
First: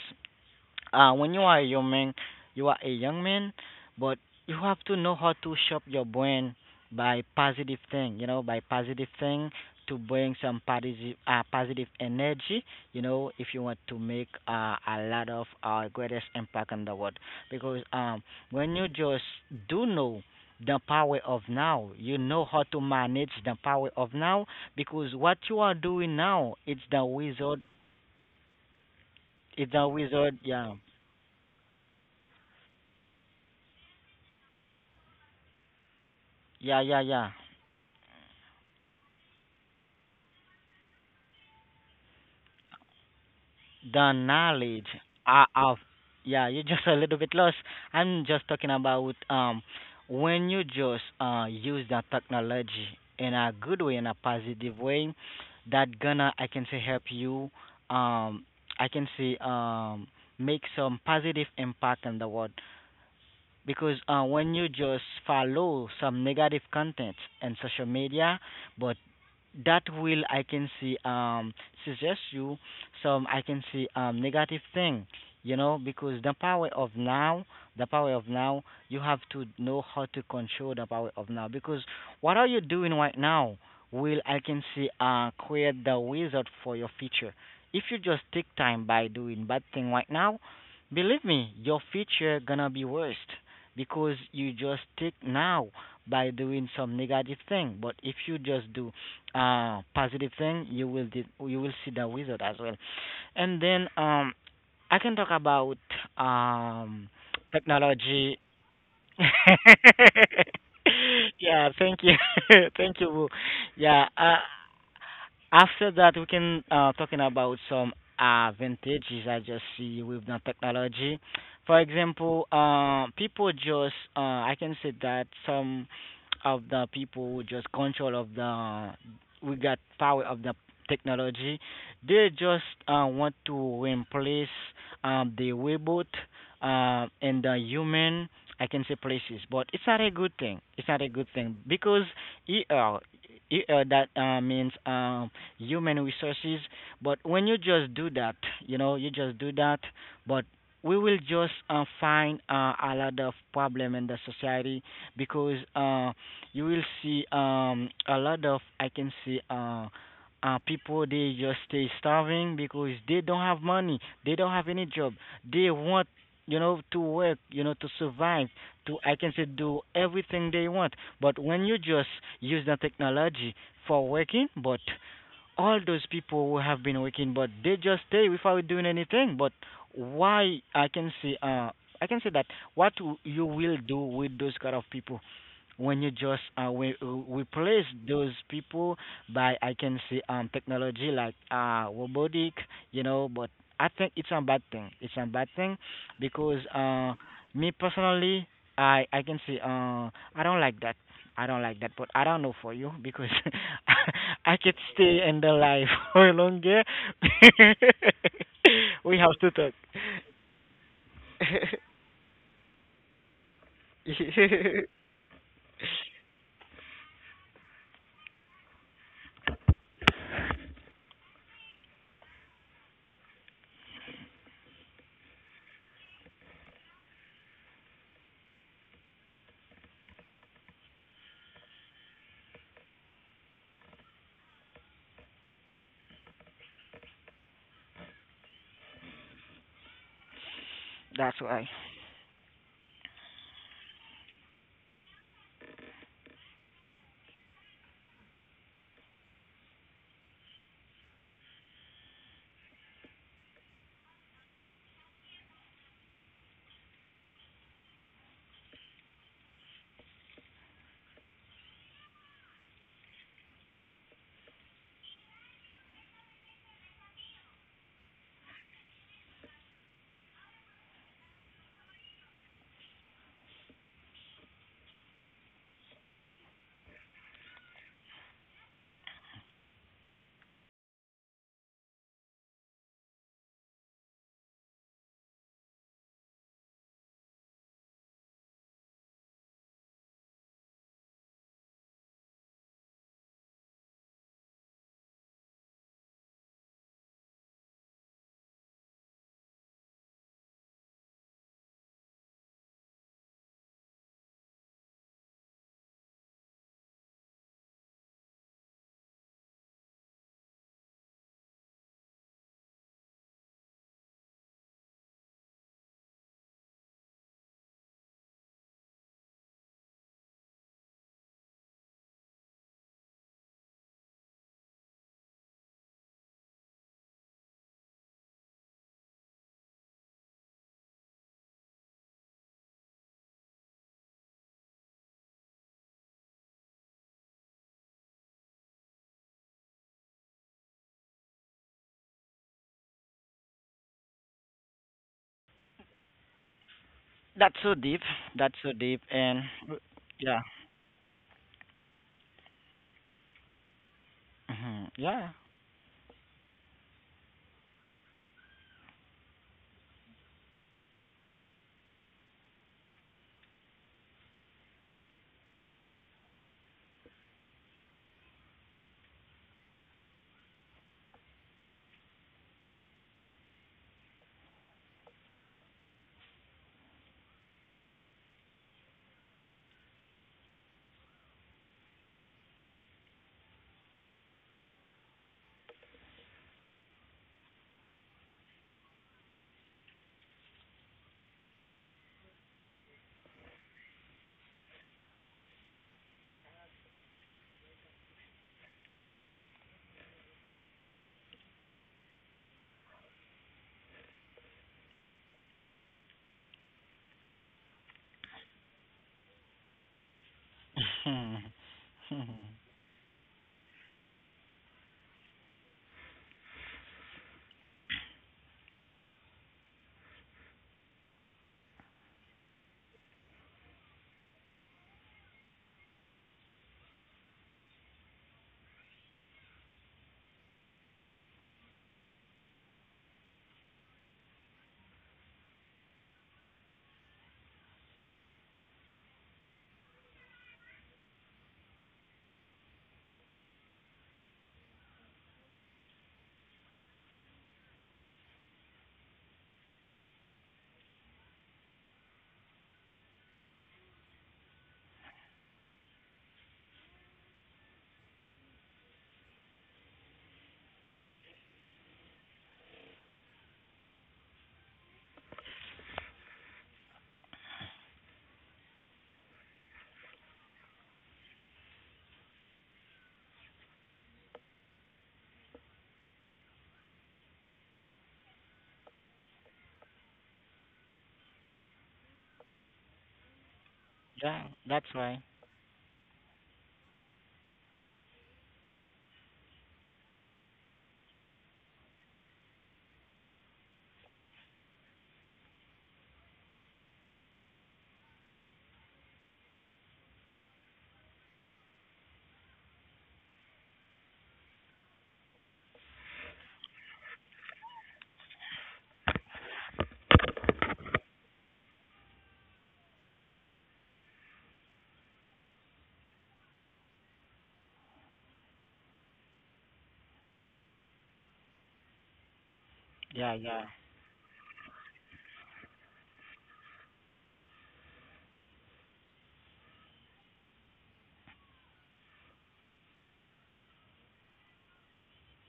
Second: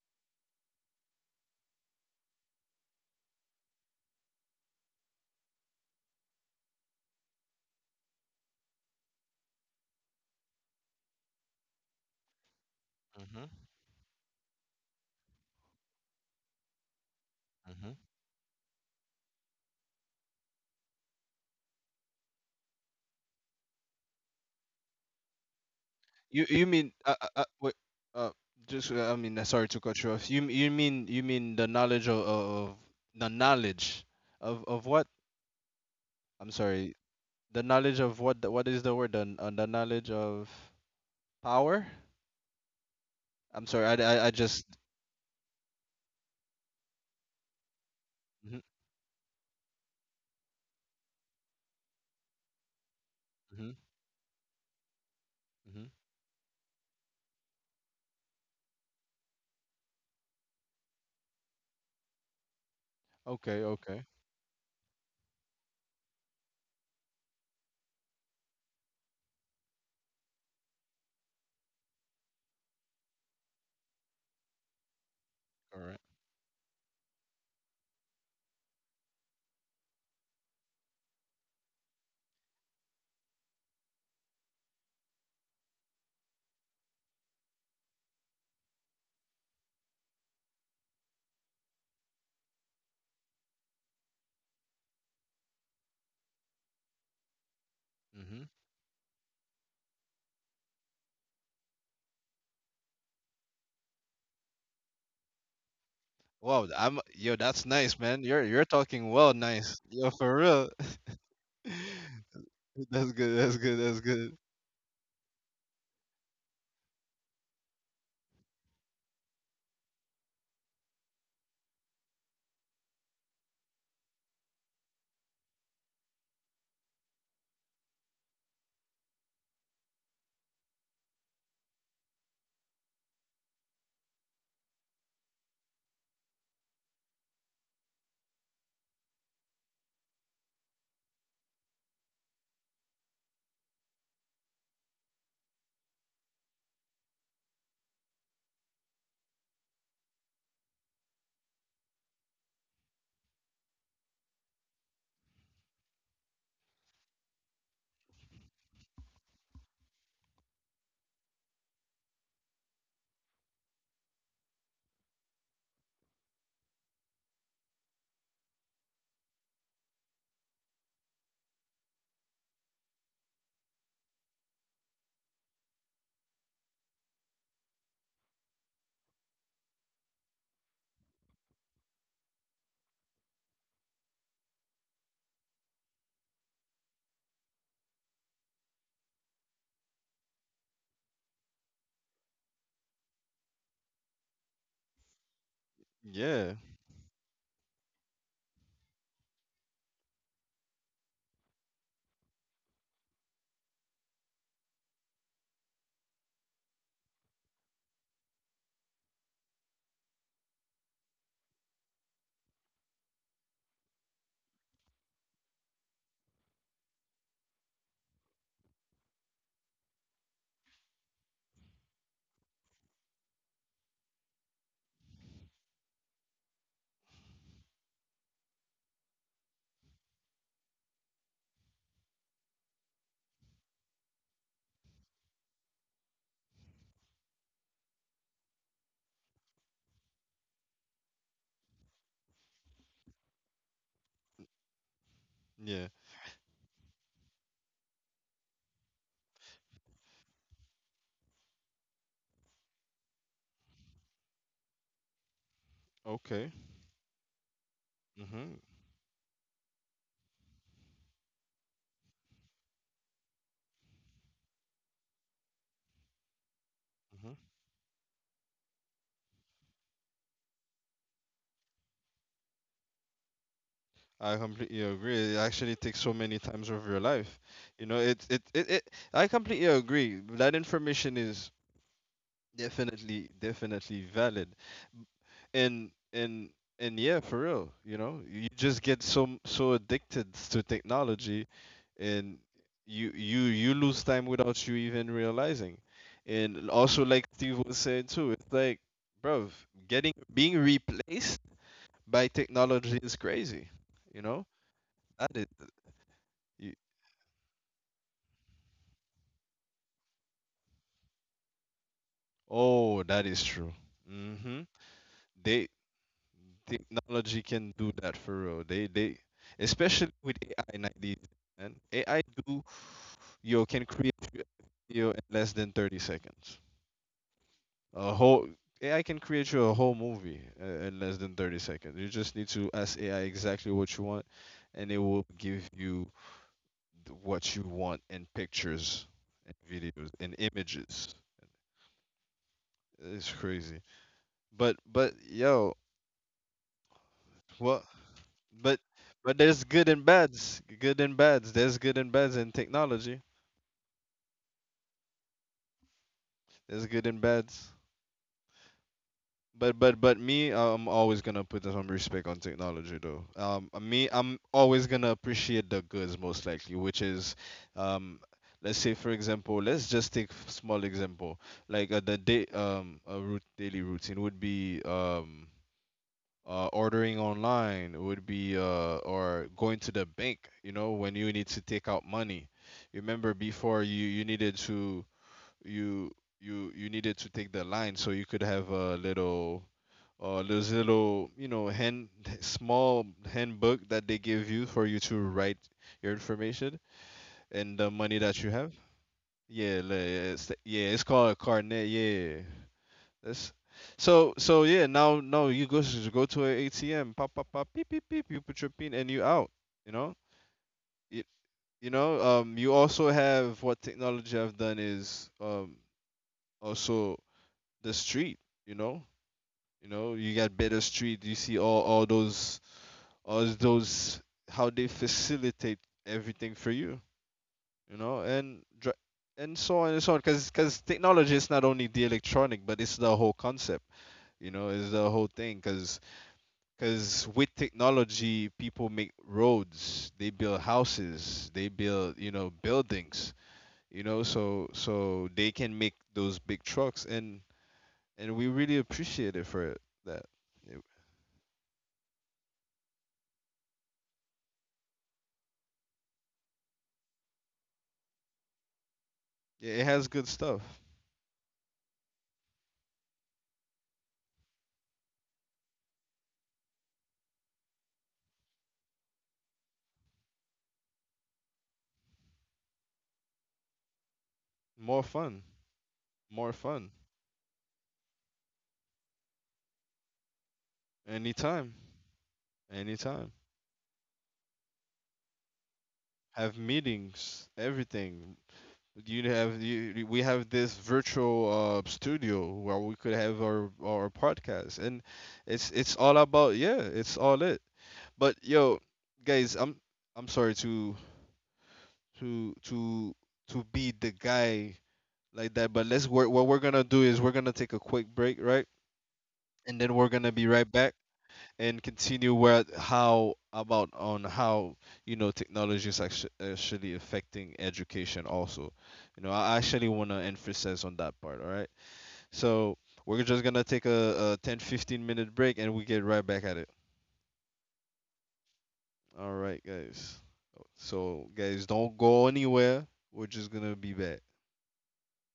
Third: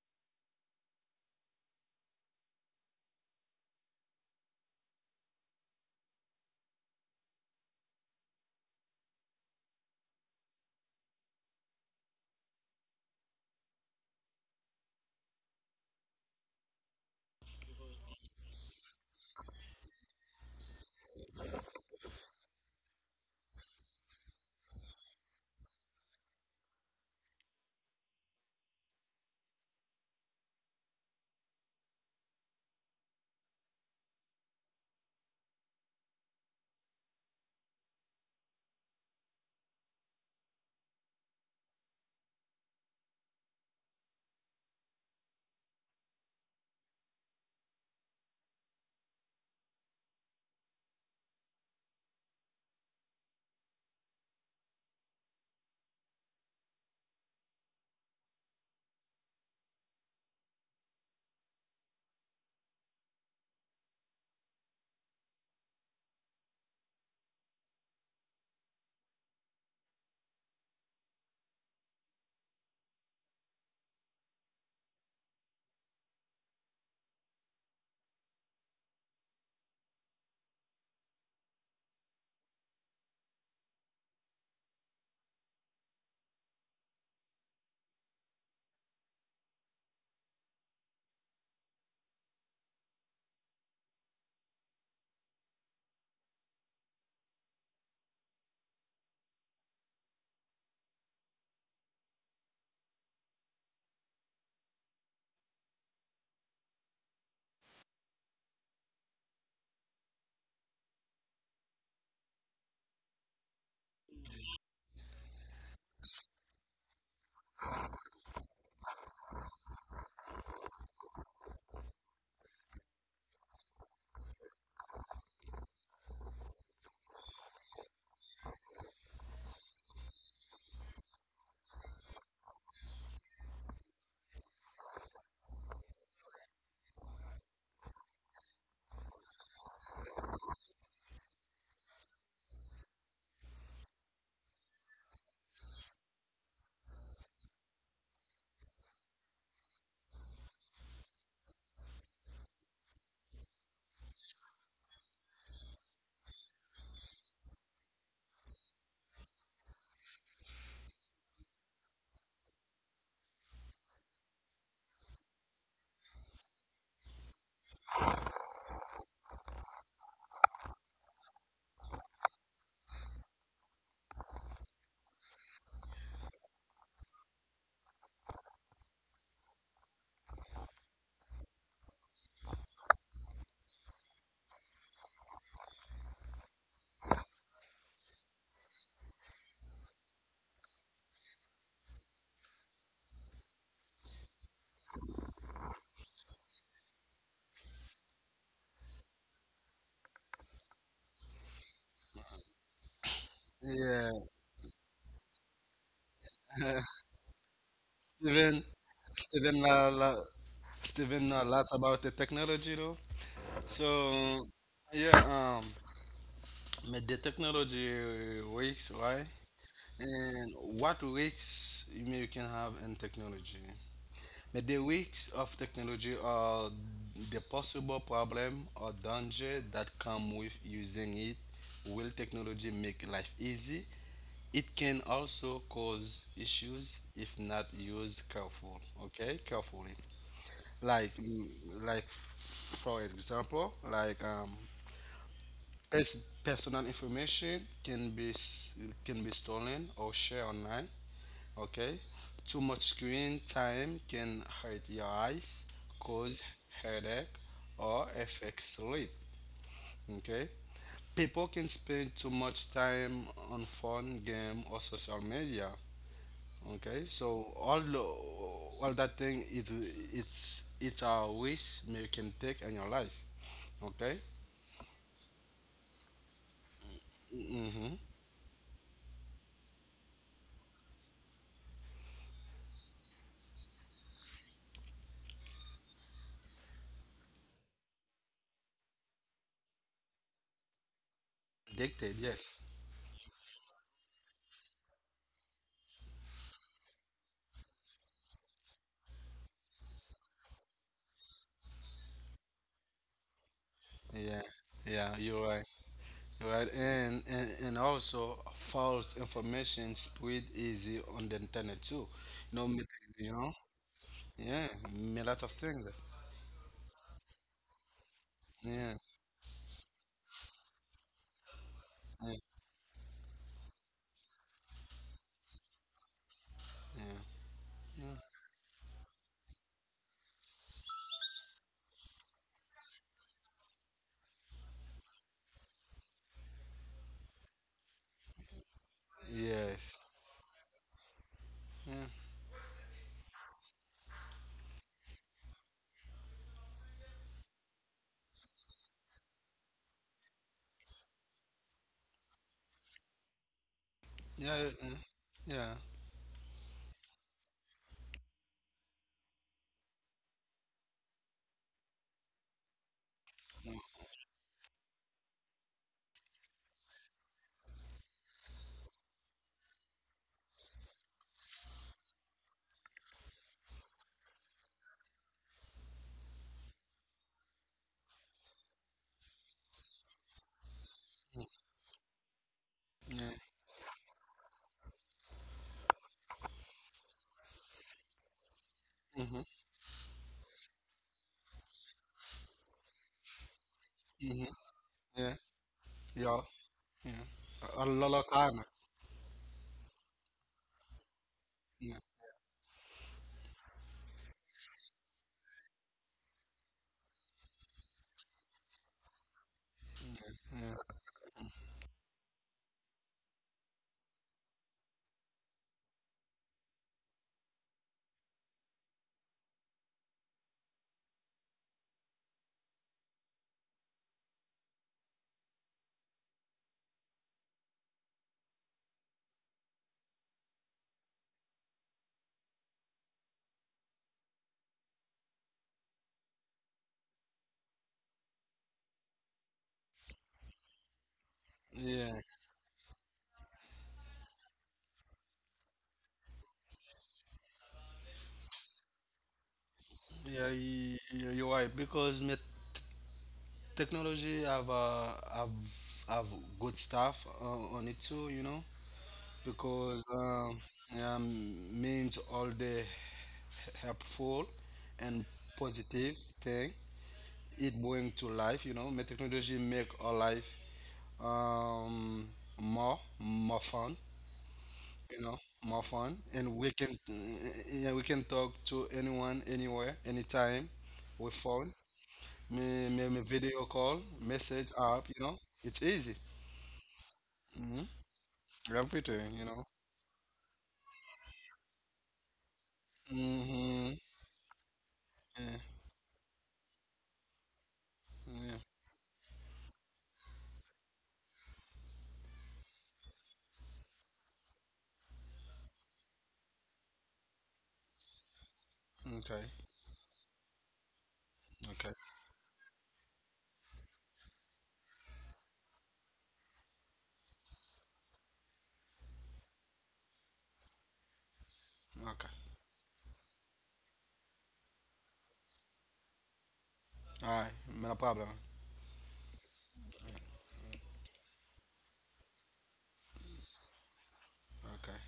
when you are a young man, you are a young man, but you have to know how to shape your brain by positive thing, you know, by positive thing, to bring some positive, positive energy, you know, if
Mm-hmm.
you
Mm-hmm.
want to make a lot of greatest impact on the world. Because
Mm-hmm.
when you just do know the power of now, you know how to manage the power of now, because what you are doing
You
now,
you mean wait uh just I mean,
it's
sorry
the
to cut you
wizard,
off. You
yeah,
you mean you mean the knowledge of, the knowledge of what? I'm
yeah,
sorry.
yeah, yeah.
The knowledge of what, the, what is the word? The knowledge of power? I'm sorry. I
The
just
knowledge of, yeah, you're just a little bit lost. I'm
hmm
just talking about when you just use the technology in a
hmm
good way, in a positive way,
hmm
that gonna, I can say, help you, um I can say make some positive impact in the world,
Okay,
because
okay.
when you just follow some negative content in social media, but that will, I can see, suggest you some, I can see, negative thing, you know,
All right.
because the power of now, the power of now, you have to know how to control the power of now, because what are you doing right now will, I can see, create the wizard for your future. If you just take time by doing bad thing right now, believe me, your future gonna be worse because you just take now by doing some negative thing. But if
Mm-hmm.
you just do positive thing, you will did, you will see the wizard as well, and then I can talk about
Wow, I'm
um
yo, that's nice, man. You're
technology.
you're talking well, nice. Yo, for real.
Yeah, thank you. Thank
That's
you, Wu.
good. That's good. That's
Yeah,
good.
after that, we can, talking about some advantages I just see with the technology. For example, people just, I can say that some of the people who just control of the, we got power of the technology. They just, want to replace, the robot and the human. I can say places, but it's not a good thing. It's not a good thing because ER, ER that, means, human resources. But when you just do that, you know, you just do that, but we will just, find a lot of problem in the society, because you will see, a lot of, I can see, people they just stay starving because they don't have money, they don't have any job, they want, you know, to work, you know, to survive, to, I can say, do everything they want. But when you just use the technology for working, but all those people who have been working but they just stay without doing anything, but why, I can see I can say that what you will do with those kind of people when you just replace those people by, I can say, technology like robotic, you know. But I think it's a bad thing. It's a bad thing
Yeah.
because me personally, I can say I don't like that. I don't like that, but I don't know for you because
yeah.
I could stay in the life for longer.
Steven,
We have to
Steven,
talk.
la, la, Steven, know lots about the technology though. So, yeah, but the technology works, right? And what risks you can have in technology? But the risks of technology are the possible problem or danger that come with using it. Will technology make life easy? It can also cause issues if not used carefully. Like,
That's why.
like for example, like
Yeah.
personal information can be stolen or shared online. Okay? Too much screen time can hurt your eyes, cause
Okay.
headache, or
Mm-hmm.
affect sleep. Okay? People can spend too much time on phone, game, or social media. Okay?
Mm-hmm.
So all the, all that thing is it's a risk you can take in your life. Okay?
I completely agree. It actually takes so many times of your life. You know, it I completely agree. That information is definitely, definitely valid. And, and, and yeah, for real, you know, you just get so, so addicted to technology
Addicted,
and
yes.
you lose time without you even realizing. And also, like Steve was saying too, it's like, bro, getting, being replaced by technology is crazy. You
Yeah.
know,
Yeah, you're
that
right. Right?
is.
And also false information spread easy on the internet too. You know, make-
Oh, that
you
is
know,
true. Mm-hmm.
yeah, a lot of
They
things.
technology can do that for real.
Yeah,
They Especially with AI nowadays, and AI
yeah,
do you can create you a video in less than 30 seconds.
yeah.
A whole AI can create you a whole movie in less than 30 seconds. You just need to ask AI exactly what you want, and it will give you what you want in pictures and
Yes.
videos and images.
Yeah.
It's crazy. But yo,
That's so
what?
deep. That's so
But
deep, and
but there's good and
yeah.
bads. Good and bads. There's good and bads in technology.
Yeah.
Mhm.
Yeah.
Yeah.
Yeah.
There's good and bads. But me, I'm always gonna put some respect on technology though. Me, I'm always gonna appreciate the goods most likely, which is, um, let's say for example, let's just take small example like, the day a root daily routine would be ordering online would be or going to the bank, you know, when you need to take out money. You remember
Yeah.
before you needed to you you needed to take the line so you could have a
Mhm.
little, those little, you know, hand small handbook that they give
Mhm.
you for you to
Yeah.
write your
Yeah.
information
Yeah.
and the
A
money
lot
that
of
you have.
time.
Yeah, like, yeah, it's called a carnet,
Yeah.
yeah, that's, so so yeah, now now you go to an ATM, pop pop pop, beep beep beep, you put your pin and you out, you know?
Yeah.
You, you know, um, you also have what technology have done is also the street, you know? You know, you got better street, you see all those all those how they facilitate everything for you, you know? And so on and so on, cuz cuz technology is not only the electronic, but it's the whole concept, you know, it's the whole thing because. Because with technology, people make roads, they build houses, they build,
Yeah.
you know, buildings, you know, so so they can make those big trucks, and we really appreciate it for it, that.
Yeah.
It,
You're right because technology have have good stuff on it too. You know
it has
because
good stuff.
means all the helpful and positive thing it bring to life. You know, my technology make our life um, more more fun.
More
You
fun,
know, more fun,
more
and we
fun.
can eh, yeah, we can talk to anyone, anywhere, anytime with
Anytime,
phone.
anytime.
Me video call,
Yeah, that's
message
why.
app. You know, it's easy.
Have meetings,
Hmm.
everything. You
Everything.
have
You know.
you, we have this virtual studio where we could have our
Hmm.
podcast, and
Yeah.
it's all about yeah, it's all it. But yo,
Yeah.
guys, I'm sorry to to to be the guy like that. But let's work. What we're gonna do is we're gonna take a quick break, right?
Okay.
And then we're gonna be right back and
Okay.
continue where how about on how, you know, technology is actually affecting education also. You know, I actually wanna emphasize on that part. All right.
Okay.
So
Yeah,
we're just
yeah.
gonna take a 10 15 minute break and we get right back at it.
All right. No problem.
All right, guys. So, guys, don't go anywhere. We're just gonna be back.
Okay.